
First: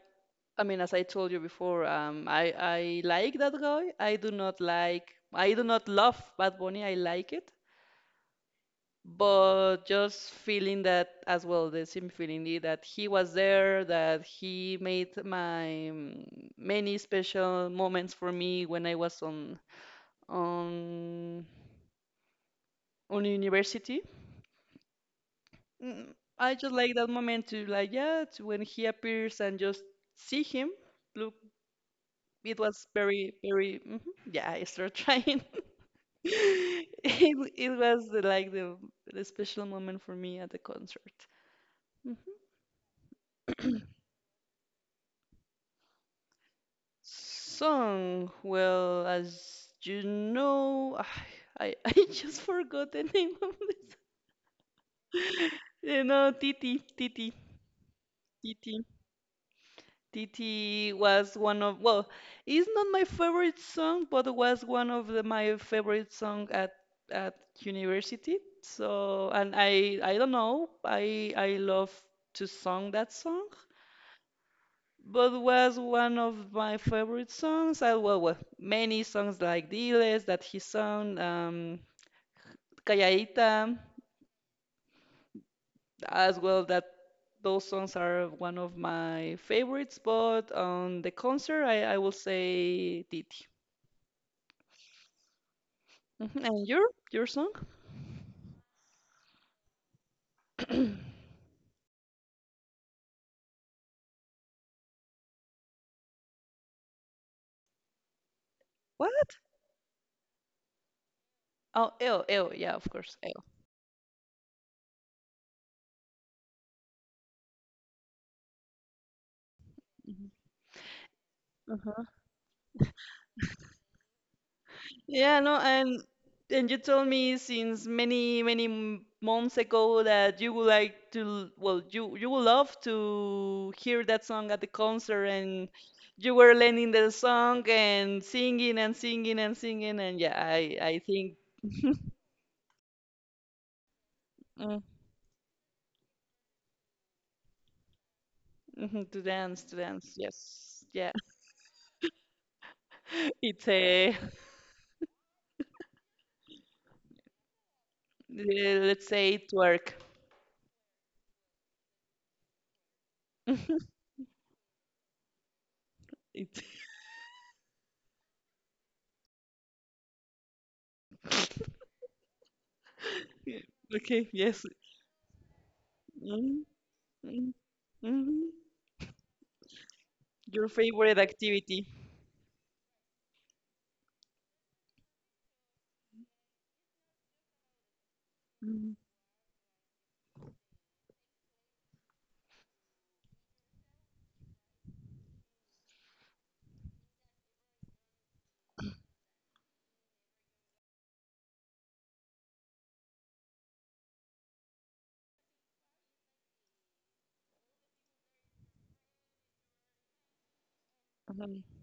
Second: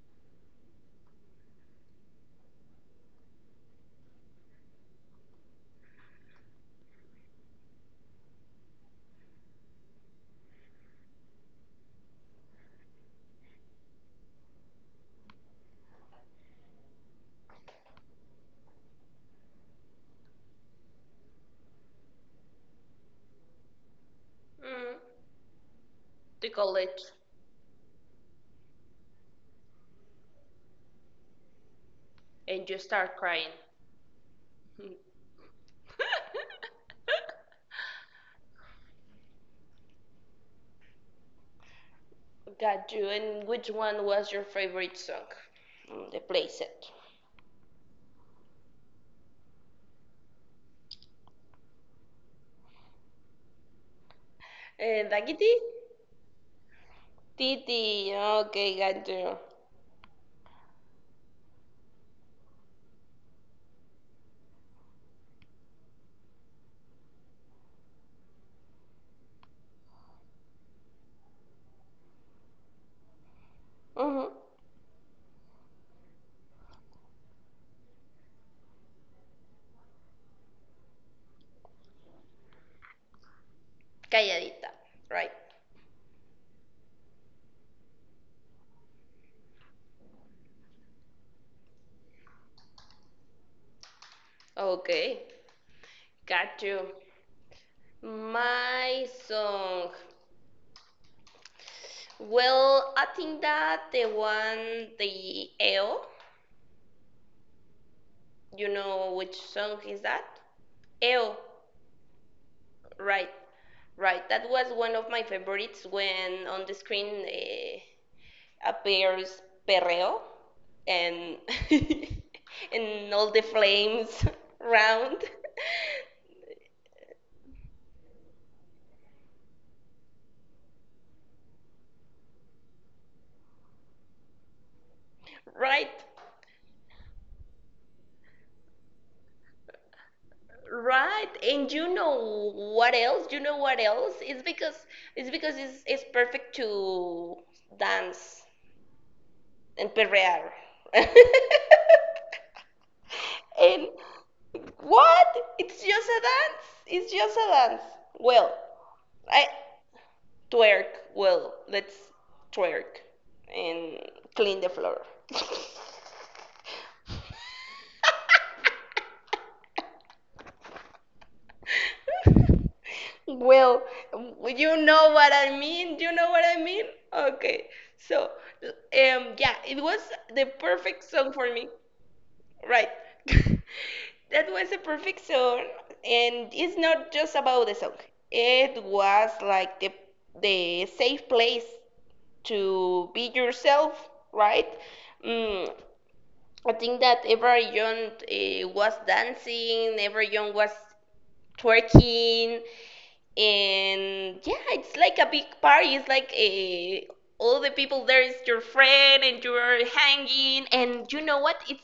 I mean, as I told you before, I like that guy. I do not love Bad Bunny. I like it, but just feeling that as well, the same feeling, that he was there, that he made my, many special moments for me when I was on, on university. Mm, Mm, the I just like that college. moment to, like, yeah, to when he appears and just see him. Look, it And you was start very, crying. very, mhm, yeah, I start trying. It was the special moment for me at the concert. Got you. And which Mhm. one was your favorite song from the playset? Song, well, as you know, I just forgot the name of this. Da kitty. You know, Titi, Titi, Titi. Okay, Titi. got you. Titi was one of, well, it's not my favorite song, but was one of my favorite song at university. So, and I don't know, I love to song that song. Mhm. But was one of my favorite songs. Well, many songs like Diles that he sung, Calladita Calladita. Right. as well. That those songs are one of my favorites. But on the concert, I will say Titi. Okay, Mhm. got And you. your song? My song. Well, I think that the EO, you know What? which song is that? EO, Oh, "El El," yeah, of course, right, "El." right. That was one of my favorites when on the screen appears Perreo and Mhm. and all the flames round. Yeah, no, and you told me since many, many, months ago that you would like well, you would love to hear that song at the concert, and Right, you were learning the song, and singing and singing and singing, and yeah, I right. think. And you know what else? You know what else? It's because Mm, it's because it's, it's perfect to dance mhm, to and dance, perrear. yes, yeah, it's And a, what? It's just a dance. It's just a dance. Well, let's say I it work. twerk. Well, let's twerk and clean the floor. Well, Okay, yes. you know what I mean. You know what I Mm, mean? mm, Okay. So, mhm. Yeah, it was the Your perfect favorite song for me. activity. Right. That was a perfect song, and it's not just about the song. It Mm-hmm. was like the safe place to be yourself, right? Mm, I think that everyone was dancing, everyone was twerking, and yeah, it's like a big party. It's like all the people there is your friend, and you're hanging, and you know what? Mhm. It's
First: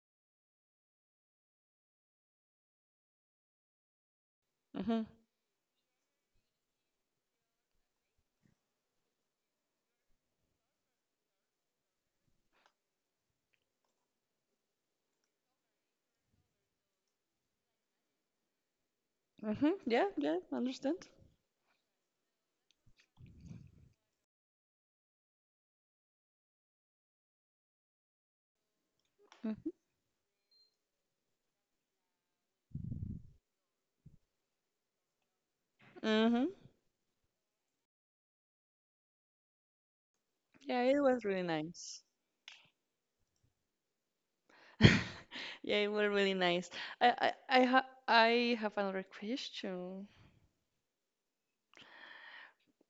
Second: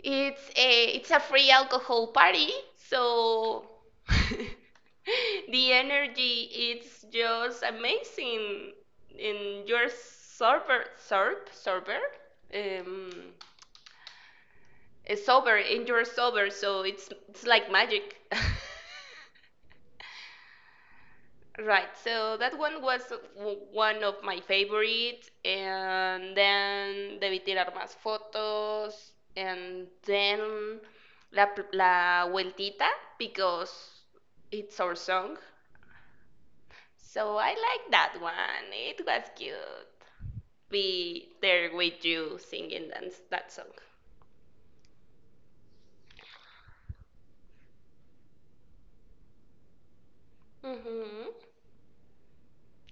it's a it's a free alcohol party, so Mhm. the energy it's just amazing. And you're sober, sober, sober, um, sober, and you're sober, so it's like magic. Mhm. Yeah, yeah, understand. Right, so that one was one of my favorites, and then Debí tirar más fotos, Mm-hmm. and then La Vueltita, because it's our song. Mm-hmm. So I like that one. It was cute. Yeah, it was Be really there nice. with you singing that song. Yeah, it was really nice. I have another question. Mm-hmm.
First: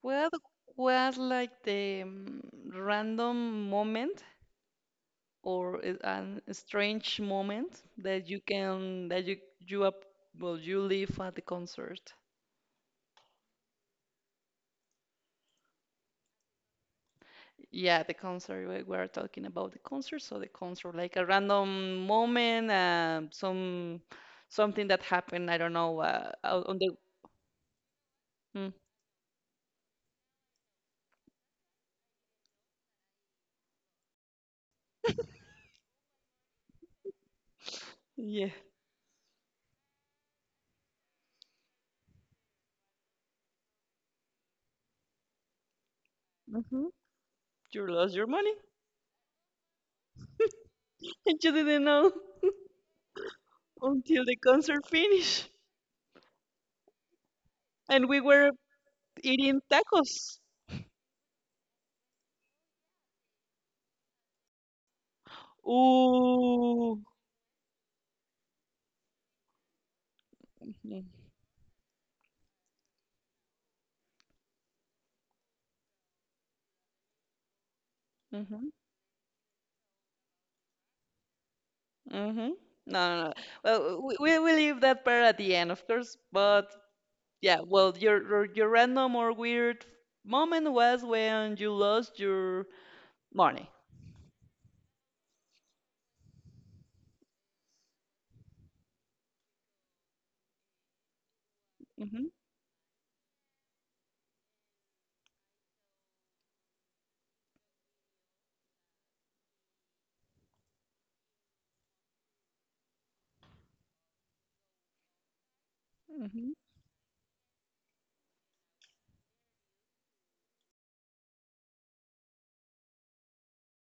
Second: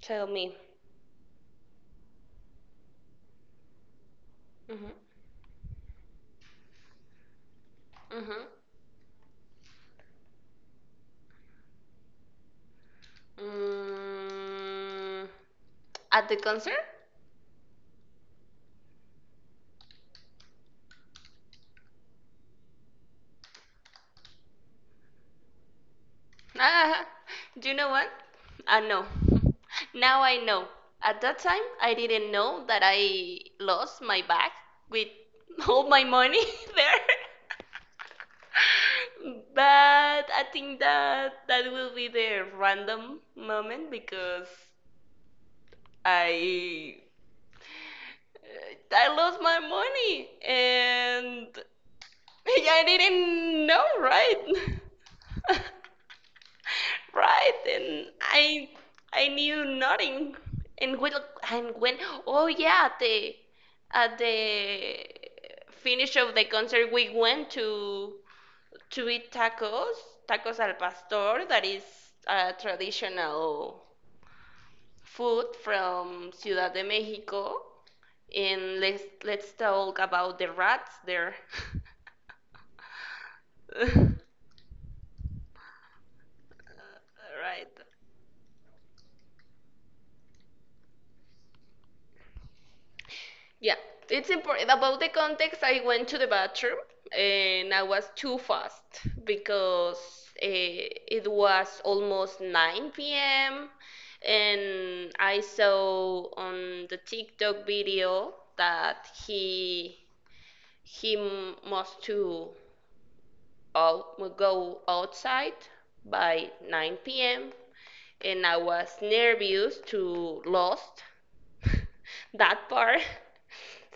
Tell me. was like the, random moment, Mm-hmm. or an strange moment that you Mm-hmm. can that you up well you live at the concert? Mm, at the concert? Yeah, the concert. We were talking about the concert, so the concert, like a random moment, something that happened. I don't know. Out on the Ah, do you know what? mm, I know. Now I know. At that time, I didn't know that I lost my bag with all my money there. Yeah, But I think that that will be the random moment because hmm, I you lost your money. I lost my money You and didn't know, I didn't know, until the concert finished, right? Right, and and we were I I eating knew nothing. tacos. And when, and when, oh yeah, at the finish of the concert Ooh. we went to eat tacos, tacos al Mm-hmm. pastor, that is a traditional food from Ciudad de Mexico. And let's talk about the rats there. Mm-hmm. No, no, no. Well, we will leave that part at the end, of course. But, yeah, Right. well, your random or weird moment was when you lost your money. Yeah, it's important. About the context, I went to the bathroom and I was too fast because it was Mhm. almost 9 p.m. and I saw on the TikTok video that he must to go outside by 9 p.m. and I was nervous to lost that part.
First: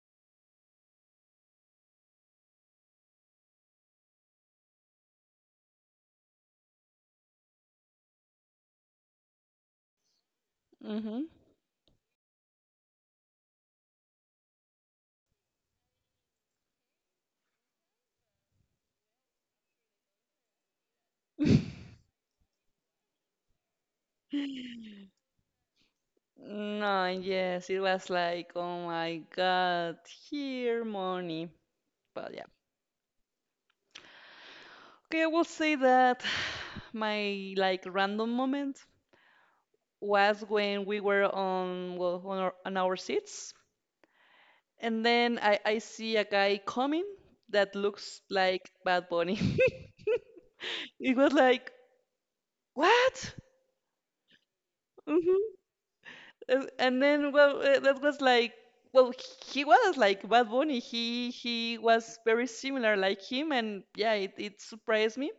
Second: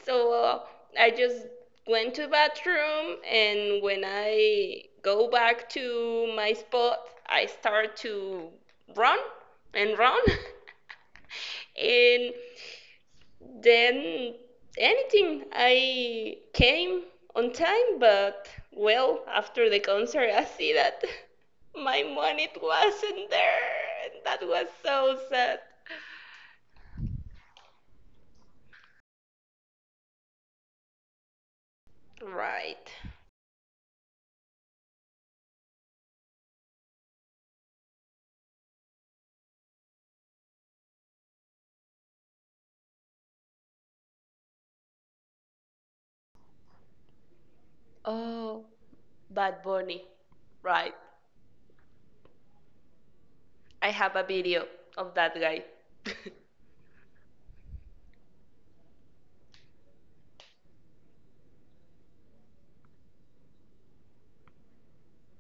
So I just went to bathroom, and when I go back to my spot, I start to run and run Mhm. and then anything, I came on time, but well, after the concert, I see that Mhm. my money wasn't there. And that was so sad. No, yes, it was like, oh my God, here money. But yeah. Right. Okay, I will say that my, like, random moment was when we were on, well, on our seats, and then I see a guy coming that looks Oh, like Bad Bunny. Bad Bunny. Right. It was like, what? I have a video of that Mm-hmm. guy. And then, well, that was like, well, he was like Bad Bunny. He was very similar like him, and yeah, it surprised me.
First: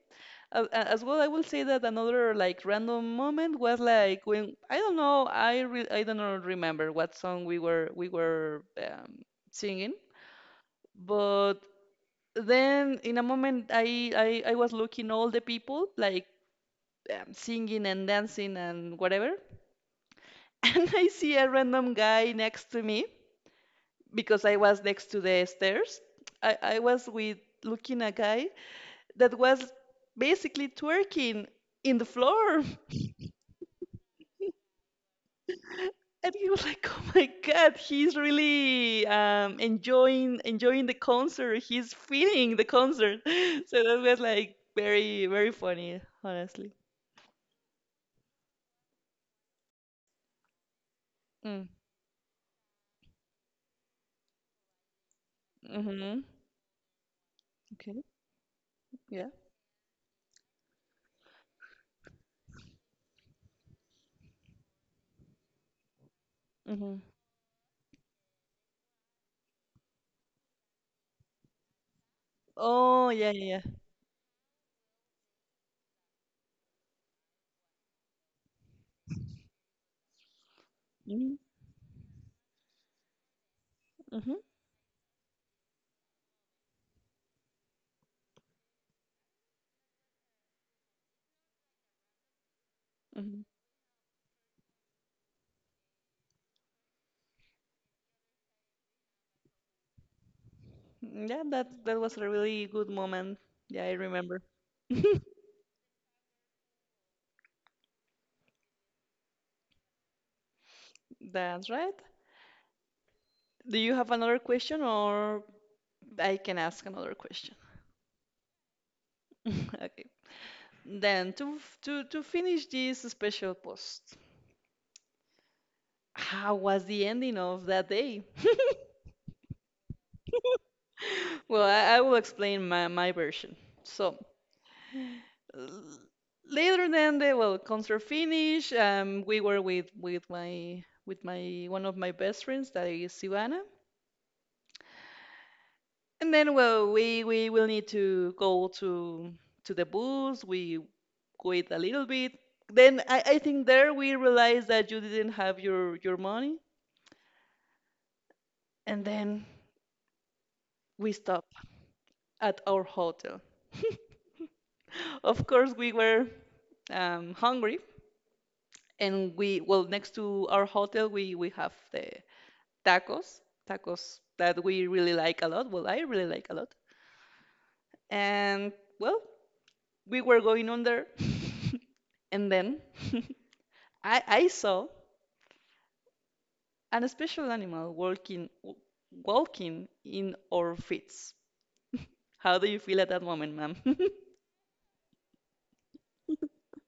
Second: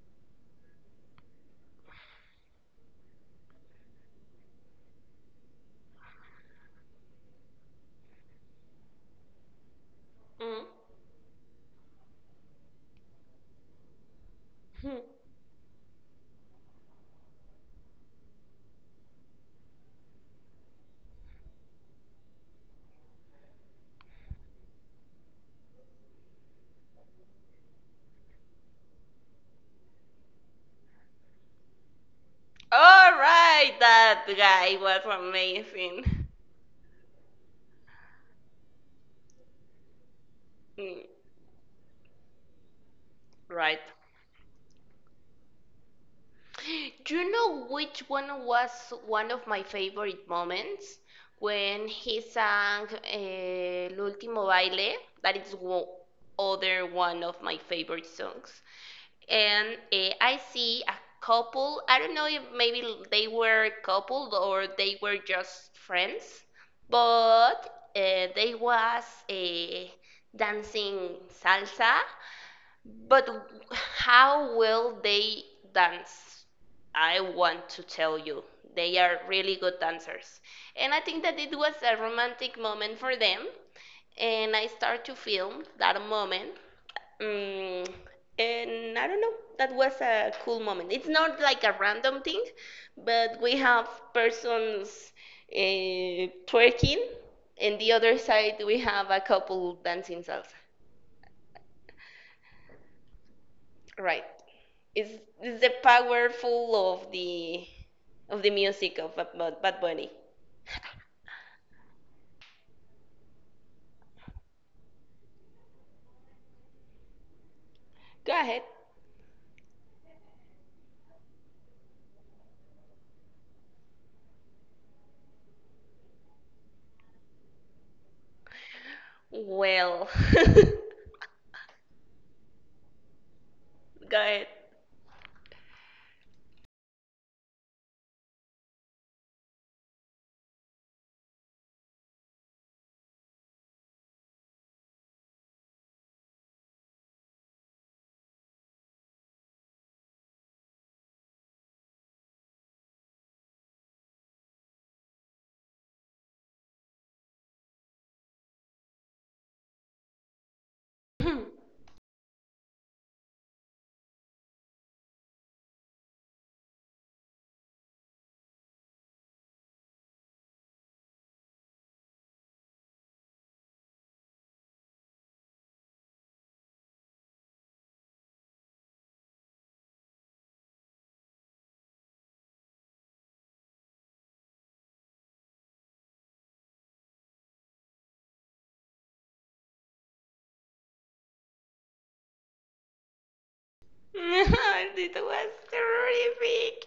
As well, I will say that another, like, random moment was like when, I don't know, I don't know, remember what song we were singing, Mm. but then in a moment, I was Hmm. looking all the people like, singing and dancing and whatever. And I see a random guy next to me because I was next to the stairs. I was with, looking a guy that was basically twerking in the floor, All right, that guy was amazing. and he was like, "Oh my God, he's really, enjoying enjoying the Mm, concert. He's feeling the concert." So right. that was like very, very funny, honestly. Do you know which one was one of my favorite moments? Mm. When he sang L'ultimo baile, that is Mm-hmm. other one of my Okay. favorite songs. Yeah. And I see a couple, I don't know if maybe they were coupled or they were just friends, Mm-hmm. but they was eh, dancing salsa, Oh, but yeah, yeah, how will they dance? I want to tell you. They are really good dancers. And I yeah. think Mm-hmm. that it was a romantic moment for them. Mm-hmm. And I start to film that moment. Mm, and I don't know, that was a cool moment. It's not like a random thing, Mm-hmm. but we have persons uh, twerking, and the other side we have a couple dancing salsa. Mm, yeah, that was a really good moment. Yeah, I Right. remember. It's, it's the powerful of the music of Bad, Bad, Bad Bunny. That's right. Do you have another question, or I can ask another question? Go ahead. Okay. Then to f- to finish this special post, how was the ending of that day? Well, Well, I will explain my version. So go ahead. l- later than the concert finish, we were with, with my one of my best friends, that is Ivana. And then, well, we will need to go to the booth. We wait a little bit. Then I think there we realized that you didn't have your money, and then we stop at our hotel. Of course, we were hungry, and we well next to our hotel we have the tacos, tacos that we really like a lot. Well, I really like a lot, and well, we were going on there, and then. I saw an special animal walking in our feet. How do you feel at that moment, ma'am? It was terrific.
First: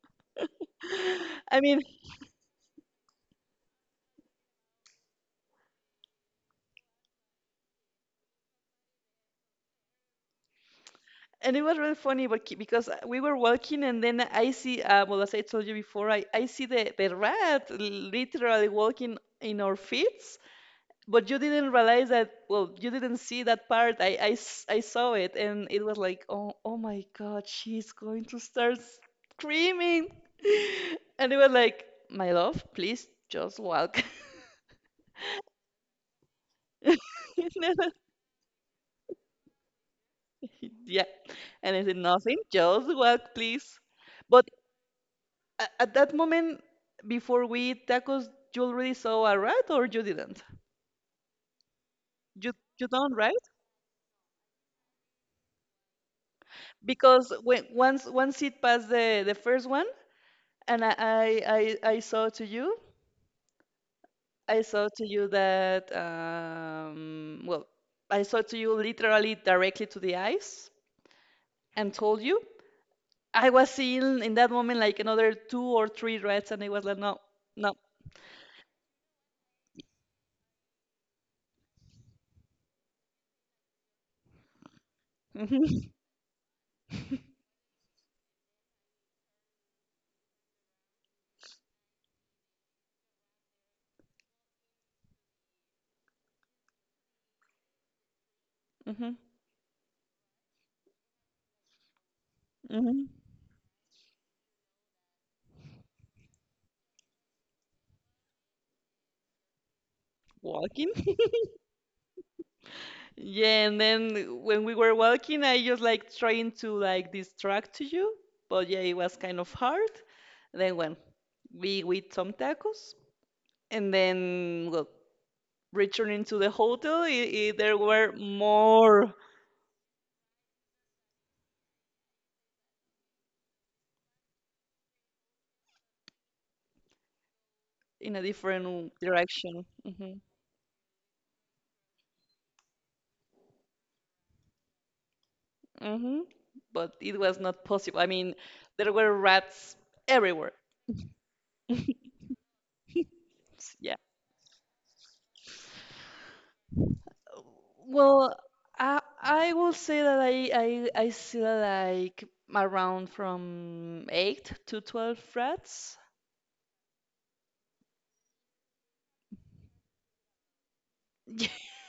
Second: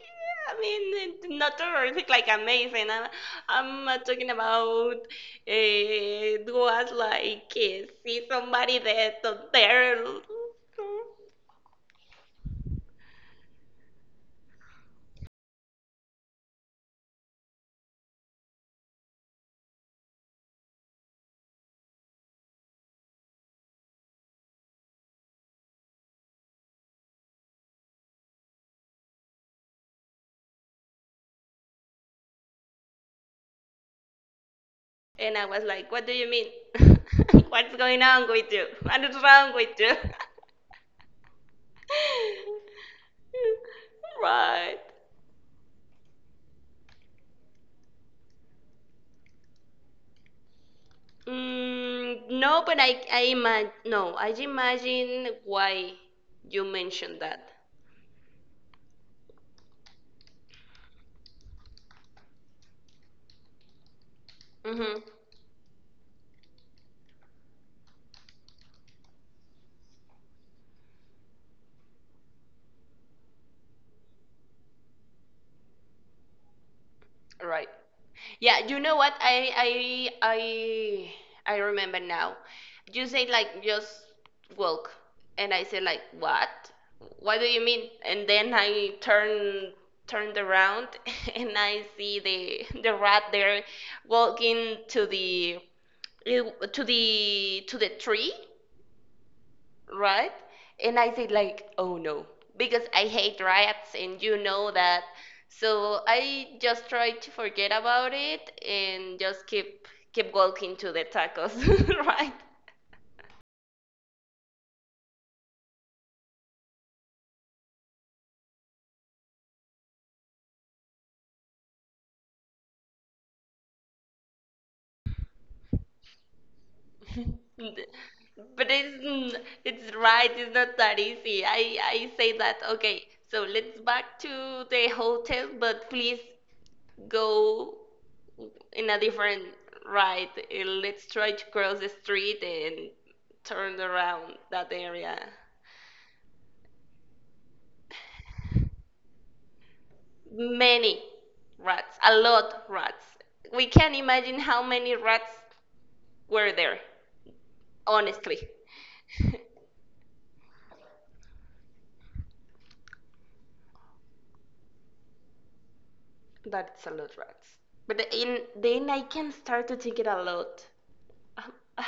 I mean, not I mean, terrific, like amazing. I'm talking about it was like see somebody dead on there. and it was really funny but because we were walking, and then I see, well, as I told you before, I see the rat literally walking in our feet. But you didn't realize that, well, you didn't see that part. I saw it, and it was like, oh my god, she's going to start screaming. And it was like, my love, please just walk. And I was like, what do you mean? And I What's was- going on with you? What is wrong with you? yeah. And I said, nothing, just walk please. But Right. at that moment, before we eat tacos, you already saw a rat, or you didn't? You No, but you I, don't, I right? imagine, no, I imagine why you mentioned Because that. when once it passed the first one. And I saw to you, I saw Mm-hmm. to you that, well, I saw to you literally directly to the eyes and told you. I was seeing in that moment like another two or three rats, and I was like, no, Right. no. Yeah, you know what? I remember now. You say like just walk, and I say Hmm. like what? What do you mean? And then I turn turned around and I see the rat there, walking to the it- to the tree, Hmm. right? And I said like, oh no, because I Hmm. hate rats, and you know that. So I just tried to forget about it and just keep walking Walking. to the tacos, right? Yeah, and then when we were walking, I just like trying to like distract you, but yeah, it was kind of hard. Then when we eat some tacos, and then well, returning to the hotel, I there were But more it's right, it's not that easy. I say that okay. So let's back to the hotel, but please go in a in different a different direction. Hmm. ride. Let's try to cross the street and turn around that area. Hmm. But it was not possible. I mean, there were rats everywhere. Many rats, a lot rats. We can't Yeah. imagine how many rats were there, honestly. Well, I will say that I see like around from 8 to 12 rats. That's a lot rats. But then I can start to think it a lot. a a,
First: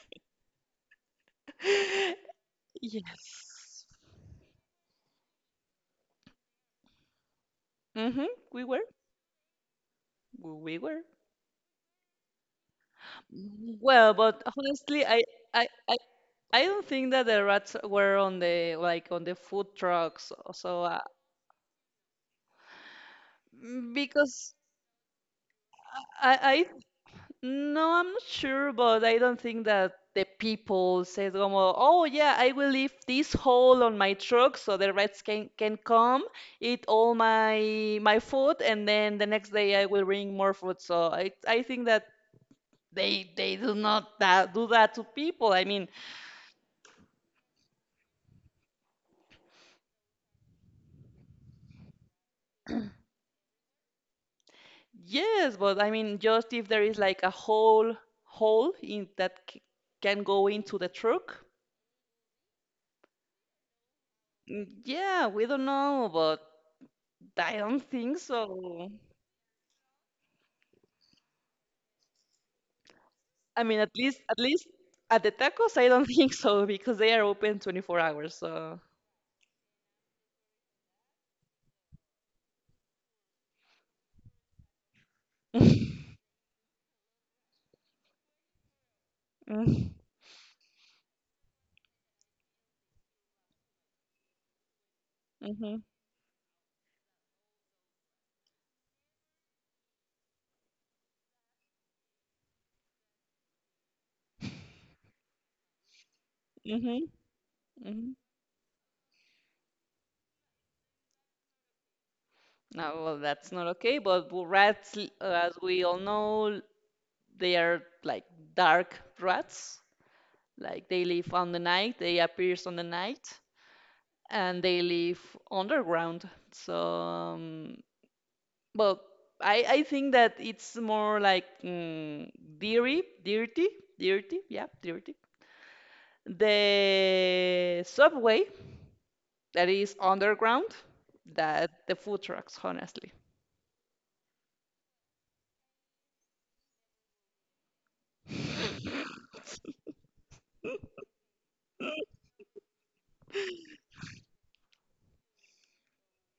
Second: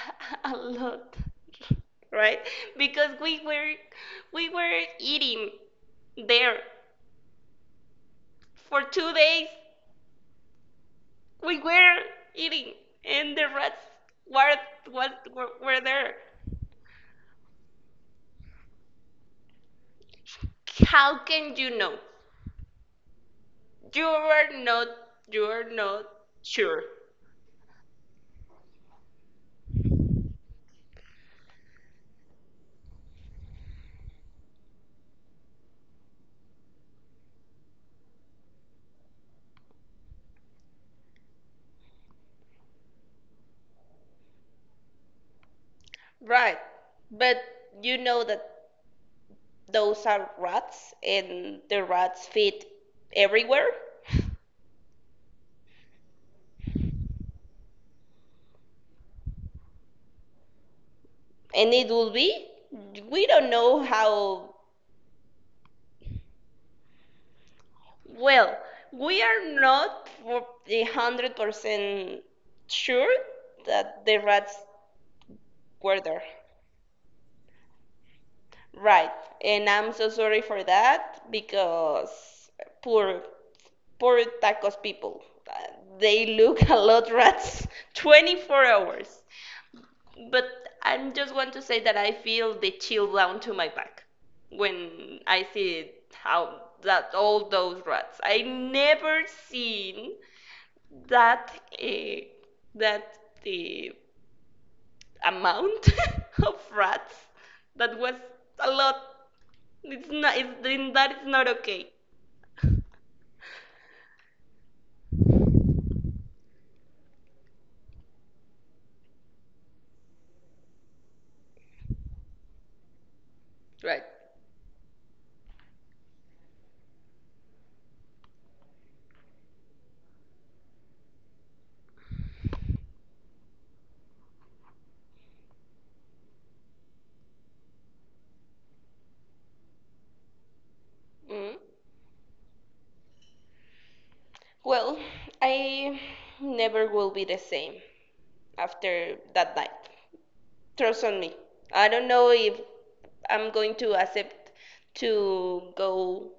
a lot right, because we were Yes. we were eating there. Mm-hmm. We were. For 2 days We were. we were eating, and the rats Well, but were, honestly, were, I were I there. I don't think that the rats were on the, like, on the food trucks. So How can you know? You are because not you are not I sure. no, I'm not sure, but I don't think that the people said, como, "Oh yeah, I will leave this hole on my truck so the rats can come eat all my food, and then the next day I will bring more food." So I think that they do not that, do that to people. I mean, Right. But you know that those are rats and the rats feed everywhere? yes, but I mean, just if there is like a whole hole in that can go into the truck. And it will be? We don't know how. Mm, yeah, we don't know, but I don't think Well, so. we are not for 100% sure I mean, at that the least at rats least at the tacos, I were don't there. think so because they are open 24 hours. So. Right. And I'm so sorry for that because poor, poor tacos people, uh, they look a lot rats 24 hours. Mm-hmm. But I am just want to say that I feel the chill down to my back when I Hmm. see how that all those rats. I never seen that uh, that the amount of rats that Hmm. was a lot. It's not. It's, then that is not okay. No, well, that's not okay. But rats, as we all know, they are like dark rats. Like they live on the night, they appears on the night. Right. And they live underground. So, but I think that it's more like dirty, dirty, dirty, yeah, dirty. The subway, that is underground, Mm. that the food trucks, honestly. Well, I never will be the same after that night. Trust on me. I don't know if I'm going to accept to go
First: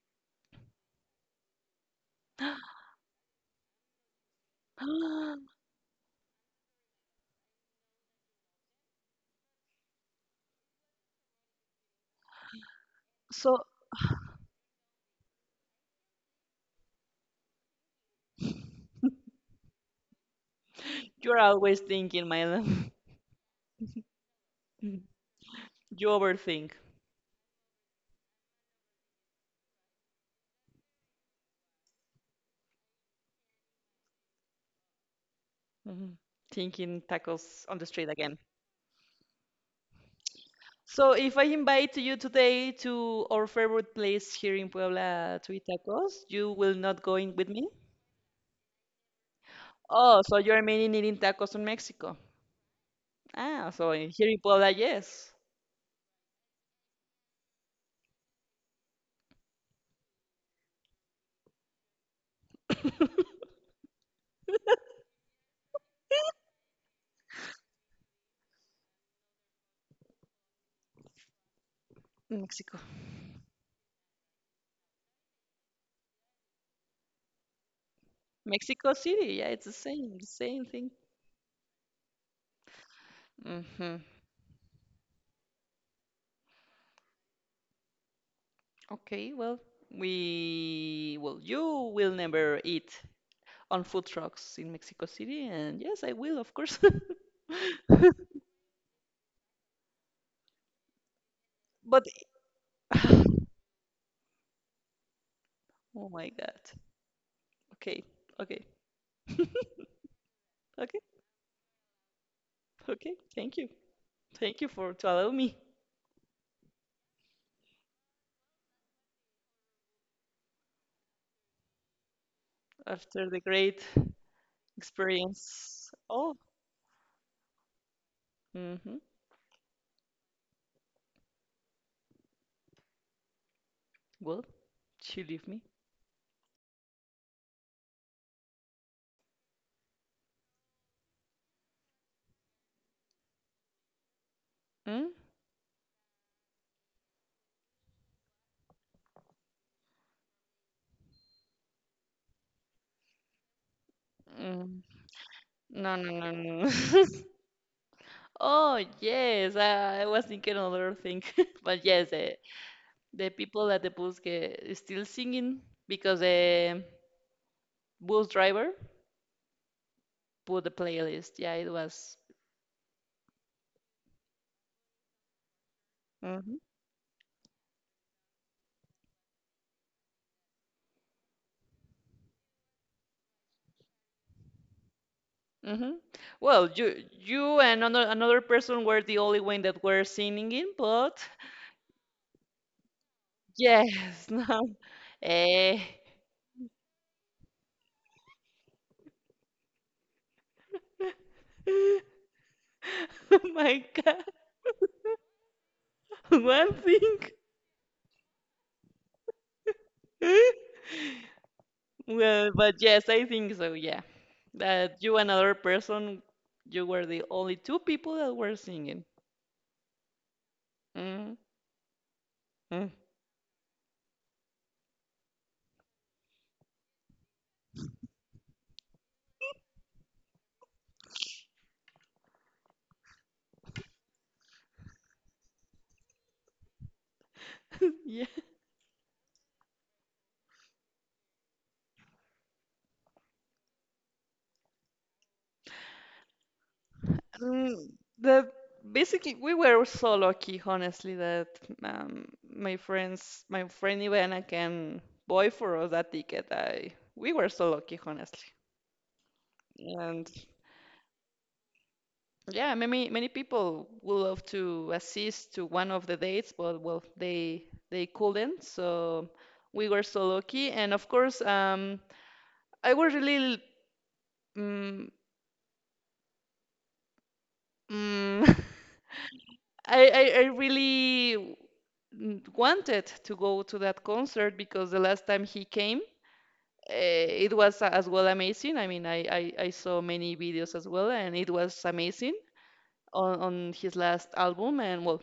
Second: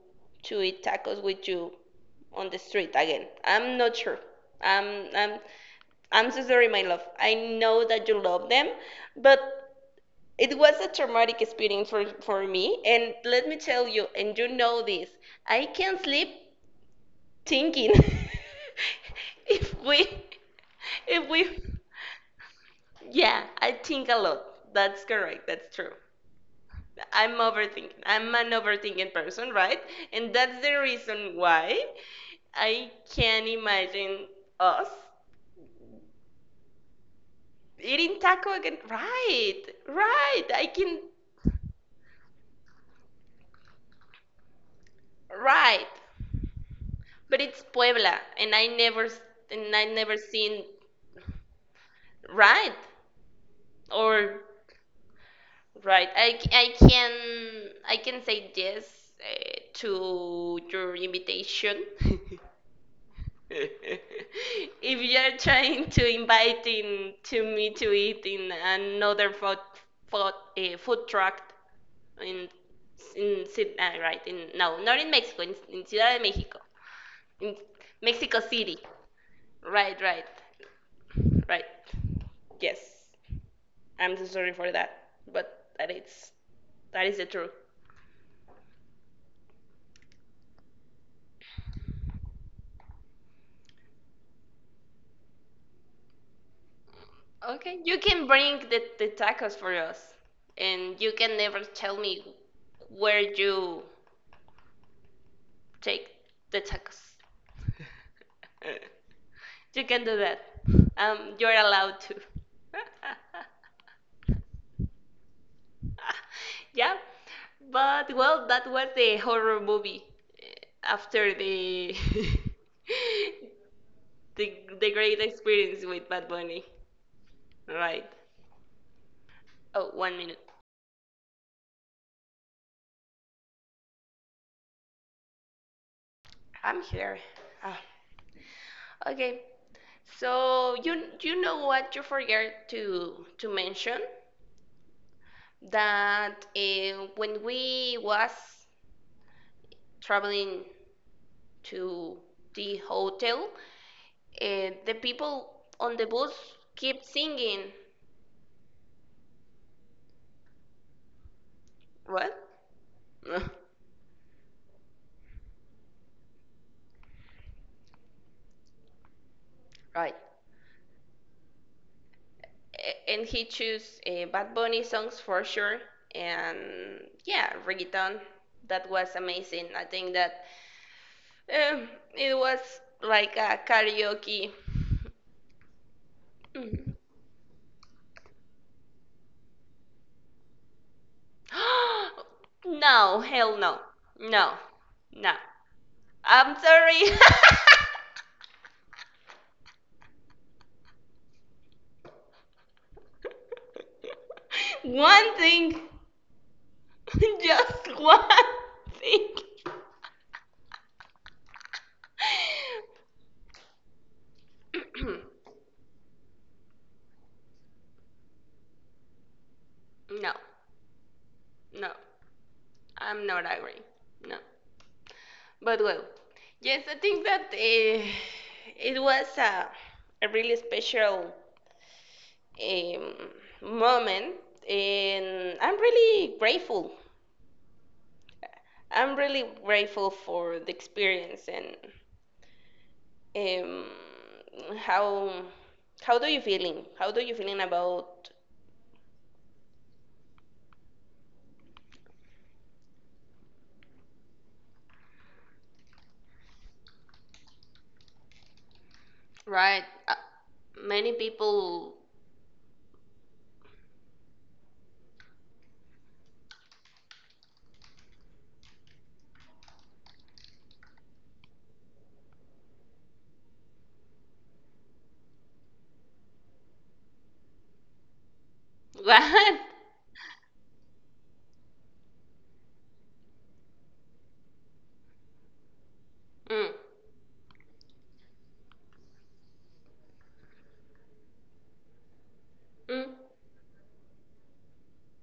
to eat tacos with you on the street again. I'm not sure. I'm I'm I'm so sorry, my love. I know that you love them, but it was a traumatic experience for me, and let me So tell you, and you know this, I can't sleep thinking if we, if you're we, always thinking, Myla. yeah, I think a lot. That's correct. That's true. You overthink. I'm overthinking. I'm an overthinking person, right? And that's the reason why I can't imagine us Mhm. Thinking tacos on the street eating again. taco again. Right, right. I can, So if I invite you today to our favorite place here in Puebla to eat right. tacos, you will not go in But with it's me? Puebla, and I never Oh, so you're seen meaning eating tacos in Mexico. right Ah, so here in or Puebla, yes. right. I can say yes to your invitation. If you're trying to invite in to me to eat in another food, food truck in Mexico. in right in, no, not in Mexico, in Ciudad de Mexico, in Mexico City. Mexico City, yeah, it's the right same, right thing. Right. Yes. Hmm. I'm so sorry for that, but that is the truth. Okay, well, well, you will never eat on food trucks in Mexico City, and yes, I will, of course. Okay, you can bring the tacos for us, and you can never tell But, me where you take oh my God. the tacos. Okay, okay. You can do that. Okay, You're allowed to. okay. Thank you. Thank you for to allow me Yeah, but well, that was the horror movie, eh, after the after the great the, the great experience experience. with Bad Oh, Bunny. Right. mm-hmm. Oh, one minute. Well, she leave me. I'm here. Ah, okay. So you know what you forget to mention Mm? that, when we was traveling to the hotel, Mm. the people No, on the no, no, bus no. keep singing. Oh, yes, I was thinking another thing. But yes, What? the people at the bus get is still singing because the bus driver Right. put the playlist. Yeah, it was. And he chose Bad Bunny songs for sure. Mm-hmm. And yeah, reggaeton. That was amazing. I think that, Um, it was like a karaoke. Mm-hmm. Well, Mm. you and another person were the only one that were singing in, but No, hell no. yes, No, no. no. Eh. I'm sorry. Oh my God. One thing. One thing. Just one thing. Well, but yes, I think so, yeah. That you and another person, you were the only two people that were singing. No, Mm-hmm. no. I'm not agree. No. But well, yes, I think that, it was a really special, um, moment, and I'm really grateful. Yeah. I'm really grateful for the experience, and um, how how do you feeling? How do you feeling Mm, about, the basically we were so lucky, honestly, that um, my friend Ivana can buy for us that ticket. I We were so lucky, honestly. right? And Many people. yeah, many people would love to assist to one of the dates, but well, they couldn't. So we were so lucky. And of course, I was really mm, mm, What? I really wanted to go to that concert because the last time he came, Mm, it was as well amazing. I mean, I saw many videos as well, and it was amazing mm, on his last album. And well,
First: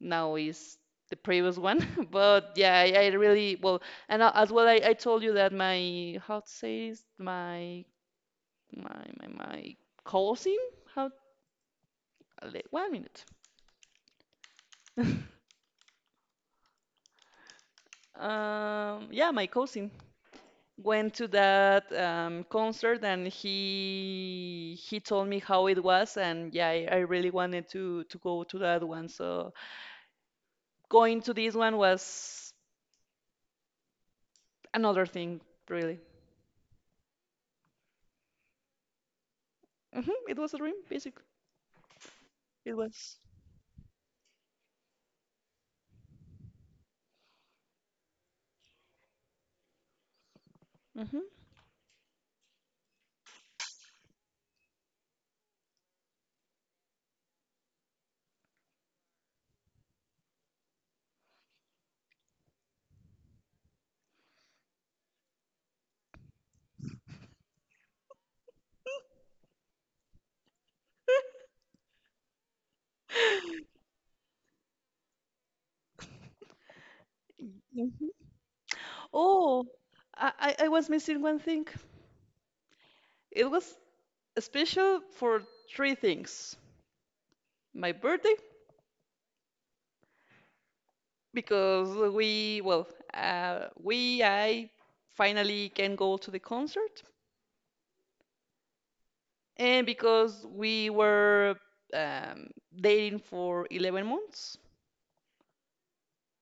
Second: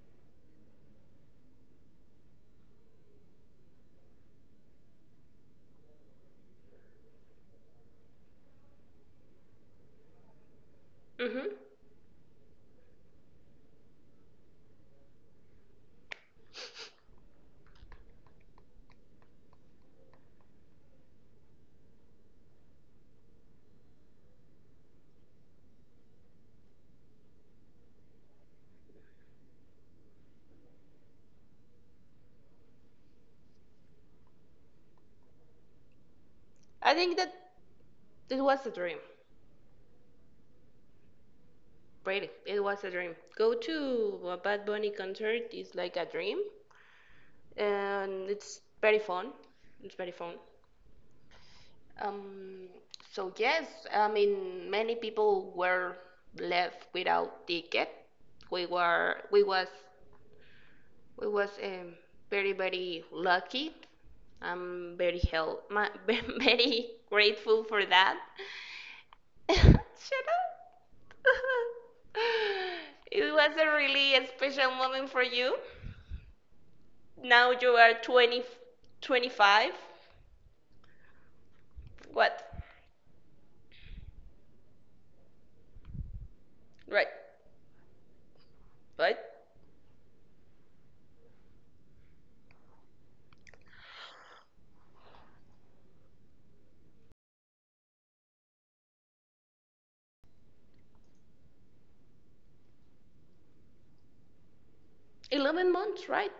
now is the previous one. But yeah, I really, well, and as well, I told you that my, how to say this, my cousin, how, mm-hmm. One minute. Yeah, my cousin. Went to that concert, and he told me how it was. And yeah, I really wanted to go to that one. So going to this one was another thing really. I think that it was a dream. Hmm. It was a dream basically. Really, it It was a dream. was. Go to a Bad Bunny concert is like a dream, and it's very fun. It's very fun. Hmm. Um, so yes, I mean many people were left without ticket. We was we was very very lucky. I'm very hell my, very grateful for that. Shut up. It was a really special moment for you. Now you are Mhm. 20, Oh, 25. I I was missing one thing. What? It was special for three things. Right. My birthday, Right. because I finally can go to the concert, and because we were um, dating for 11 months. 11 months, right?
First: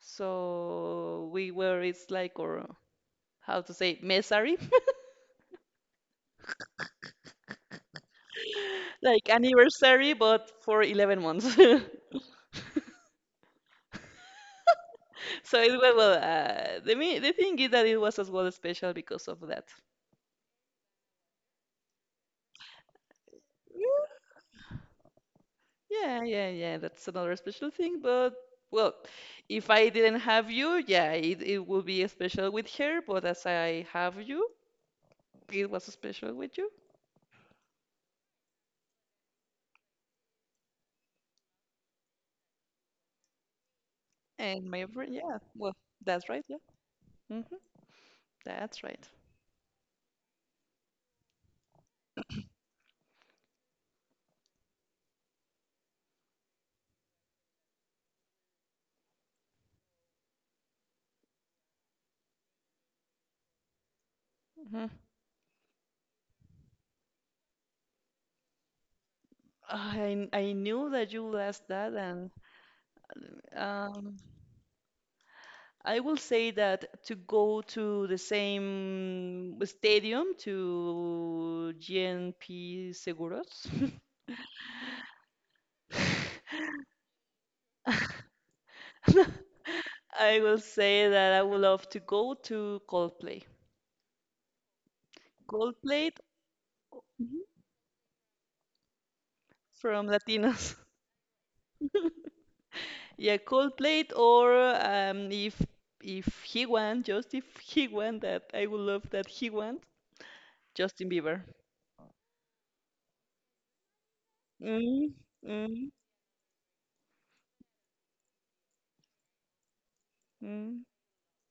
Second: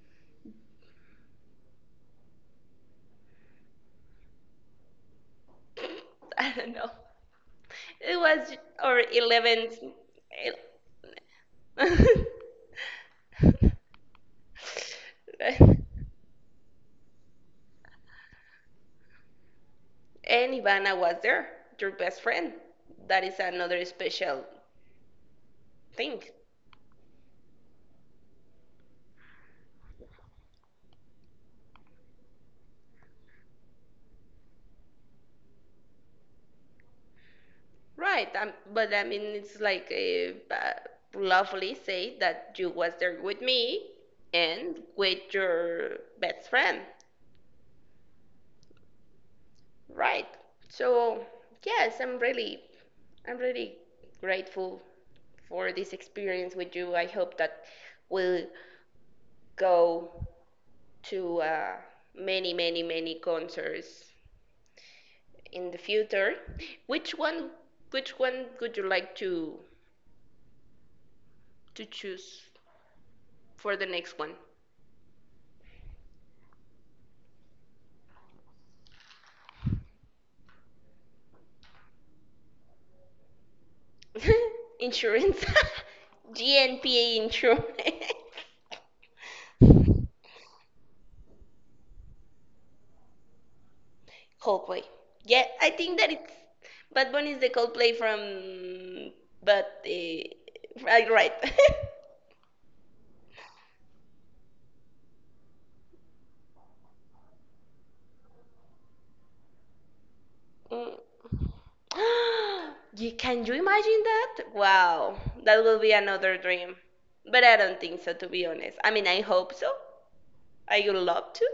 So we were, it's like, or how to say, mesari, I don't know. It was our like 11th. anniversary, but for 11 months. So it was, well, the thing is that it was as well special because of that. And Ivana was there, your best friend. That is another special thing. Yeah, yeah, yeah. That's another special thing. But well, if I didn't have you, yeah, it would be special with her. But as I have you, it was special with you Right, but I mean, it's like a, lovely say that you was there with me and and my friend. with Yeah, well, your that's right. best Yeah. friend. Hmm. That's right. Right. So yes, I'm really grateful for this experience with you. I hope that we'll go to, many, many, many concerts Hmm. in the future. Which one? Which one would you like to I knew that you would ask to that, and choose for the next um, one? I will say that to go to the same stadium to GNP Seguros. Insurance, GNPA insurance. I will say that I would love to go to Coldplay. Coldplay. Yeah, I think that Coldplay. it's, Bad Bunny is the Mhm. Coldplay from, but From Latinos. Right, right. Yeah, Coldplay, or if he won, just if he won that, I would love that he won, Justin Bieber. Mm. Ye- can you imagine that? Mm. Wow, that Mm. will be another dream. But I don't think so, to be honest. I mean, I hope so. I Mm. would love to,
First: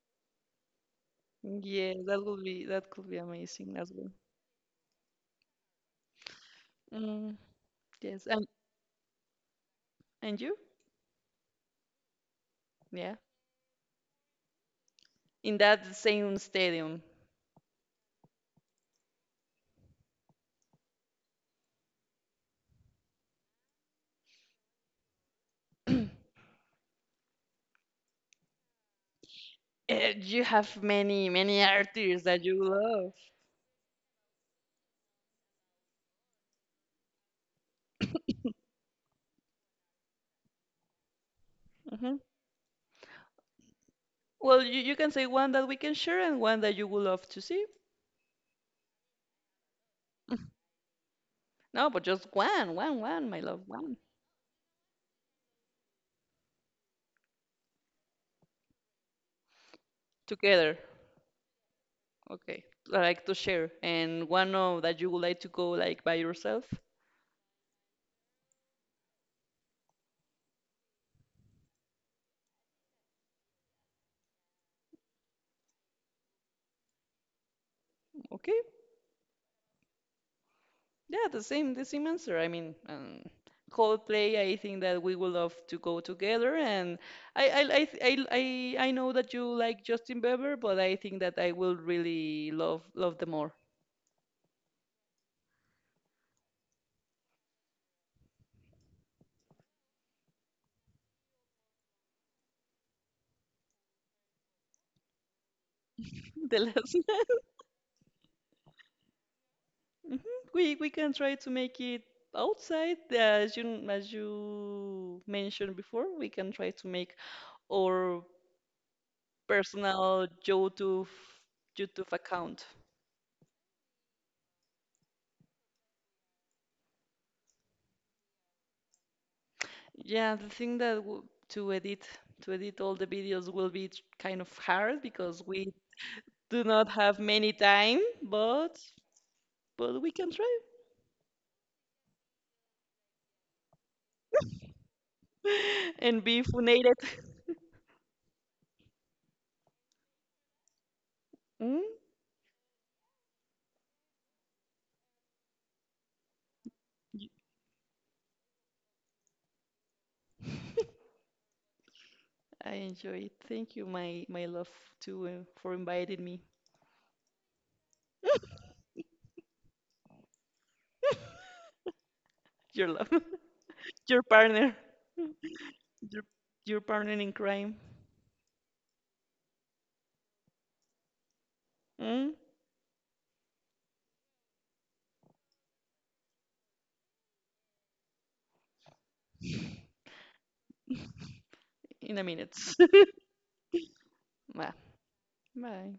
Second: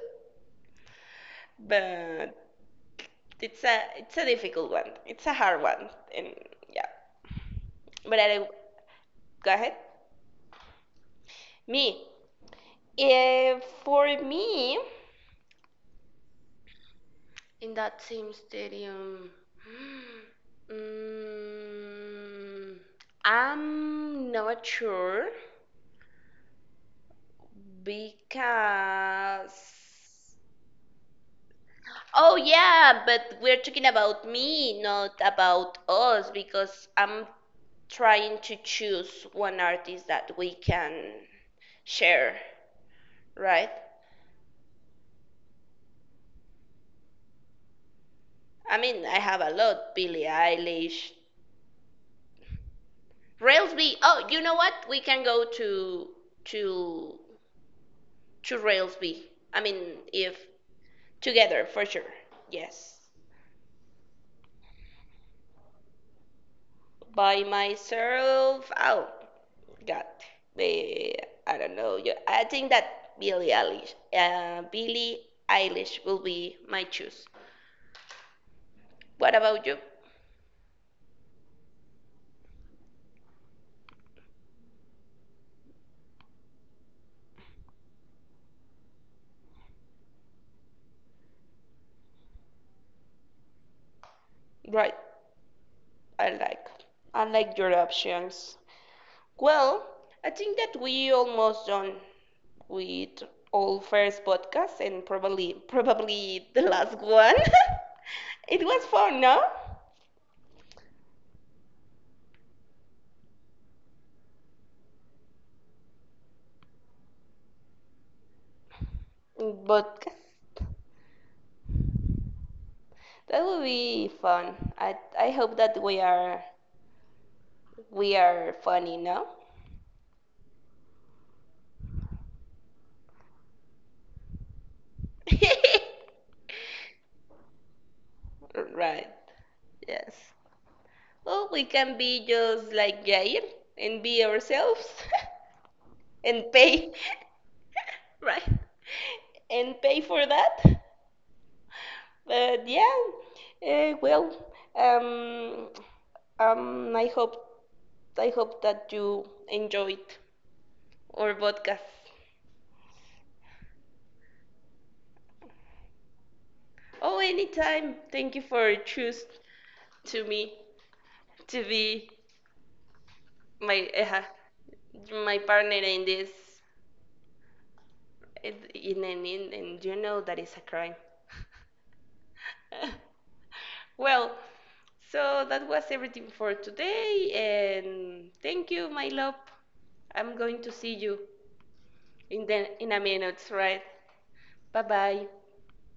Yeah, but that could be it's amazing a, as well. it's a difficult one. It's a hard one, and yeah. Mm, But yes, I, and go ahead. You? Me, Yeah, Eh, for me, in that same stadium, in that same stadium. Mm, I'm not sure. Because. You have many artists Oh, that you yeah, love. but we're talking about me, not about us, because I'm trying to choose one artist that we can share, right? Well, you can say one that we can share and one that you would love to see. I mean, I have a lot, Billie Eilish, No, but just one, one, one, my love, one. Railsby. Oh, you know what? We can go to to Railsby. I mean, if Together. together for sure. Okay. Yes. Like, to share. And one of that you would like to go like by yourself. By myself. Oh. God, eh, I don't know. Yeah, I think that Billie Eilish, Billie Eilish will be my choice. Okay. What about you? Yeah, the same answer. I mean, Coldplay, I think that we would love to go together. And I th- I know that you like Justin Bieber, but I think that I will really love them more. Right, I like, I like your options. Well, I think that we almost done with all first podcasts and probably, probably The the less. last one. It was fun, no? Mhm. We can try to make it outside, as you mentioned before. We can try to make our Podcast. personal YouTube account. That would be fun. I hope that we are, we are funny, no? Yeah, the thing that w to edit to edit all the videos will be kind of hard because we do not have many time, but Right. We Yes. can try Well, we can be just like Jair and be ourselves and be and pay. funated. Right. And pay for that. Mm? But yeah. Well, um, I hope, I hope that you enjoyed our podcast. I enjoy it. Thank you, my love, too, for inviting me. Oh, anytime. Thank you for choose to me to be Your love. my Your partner, my partner in your, this, your partner in crime. it, in an in, and you know that is a crime. Mm? Well, so that was everything for today, and thank you, my love. I'm going to see you In a minute. In a minute, right? Bye. Bye bye. Bye.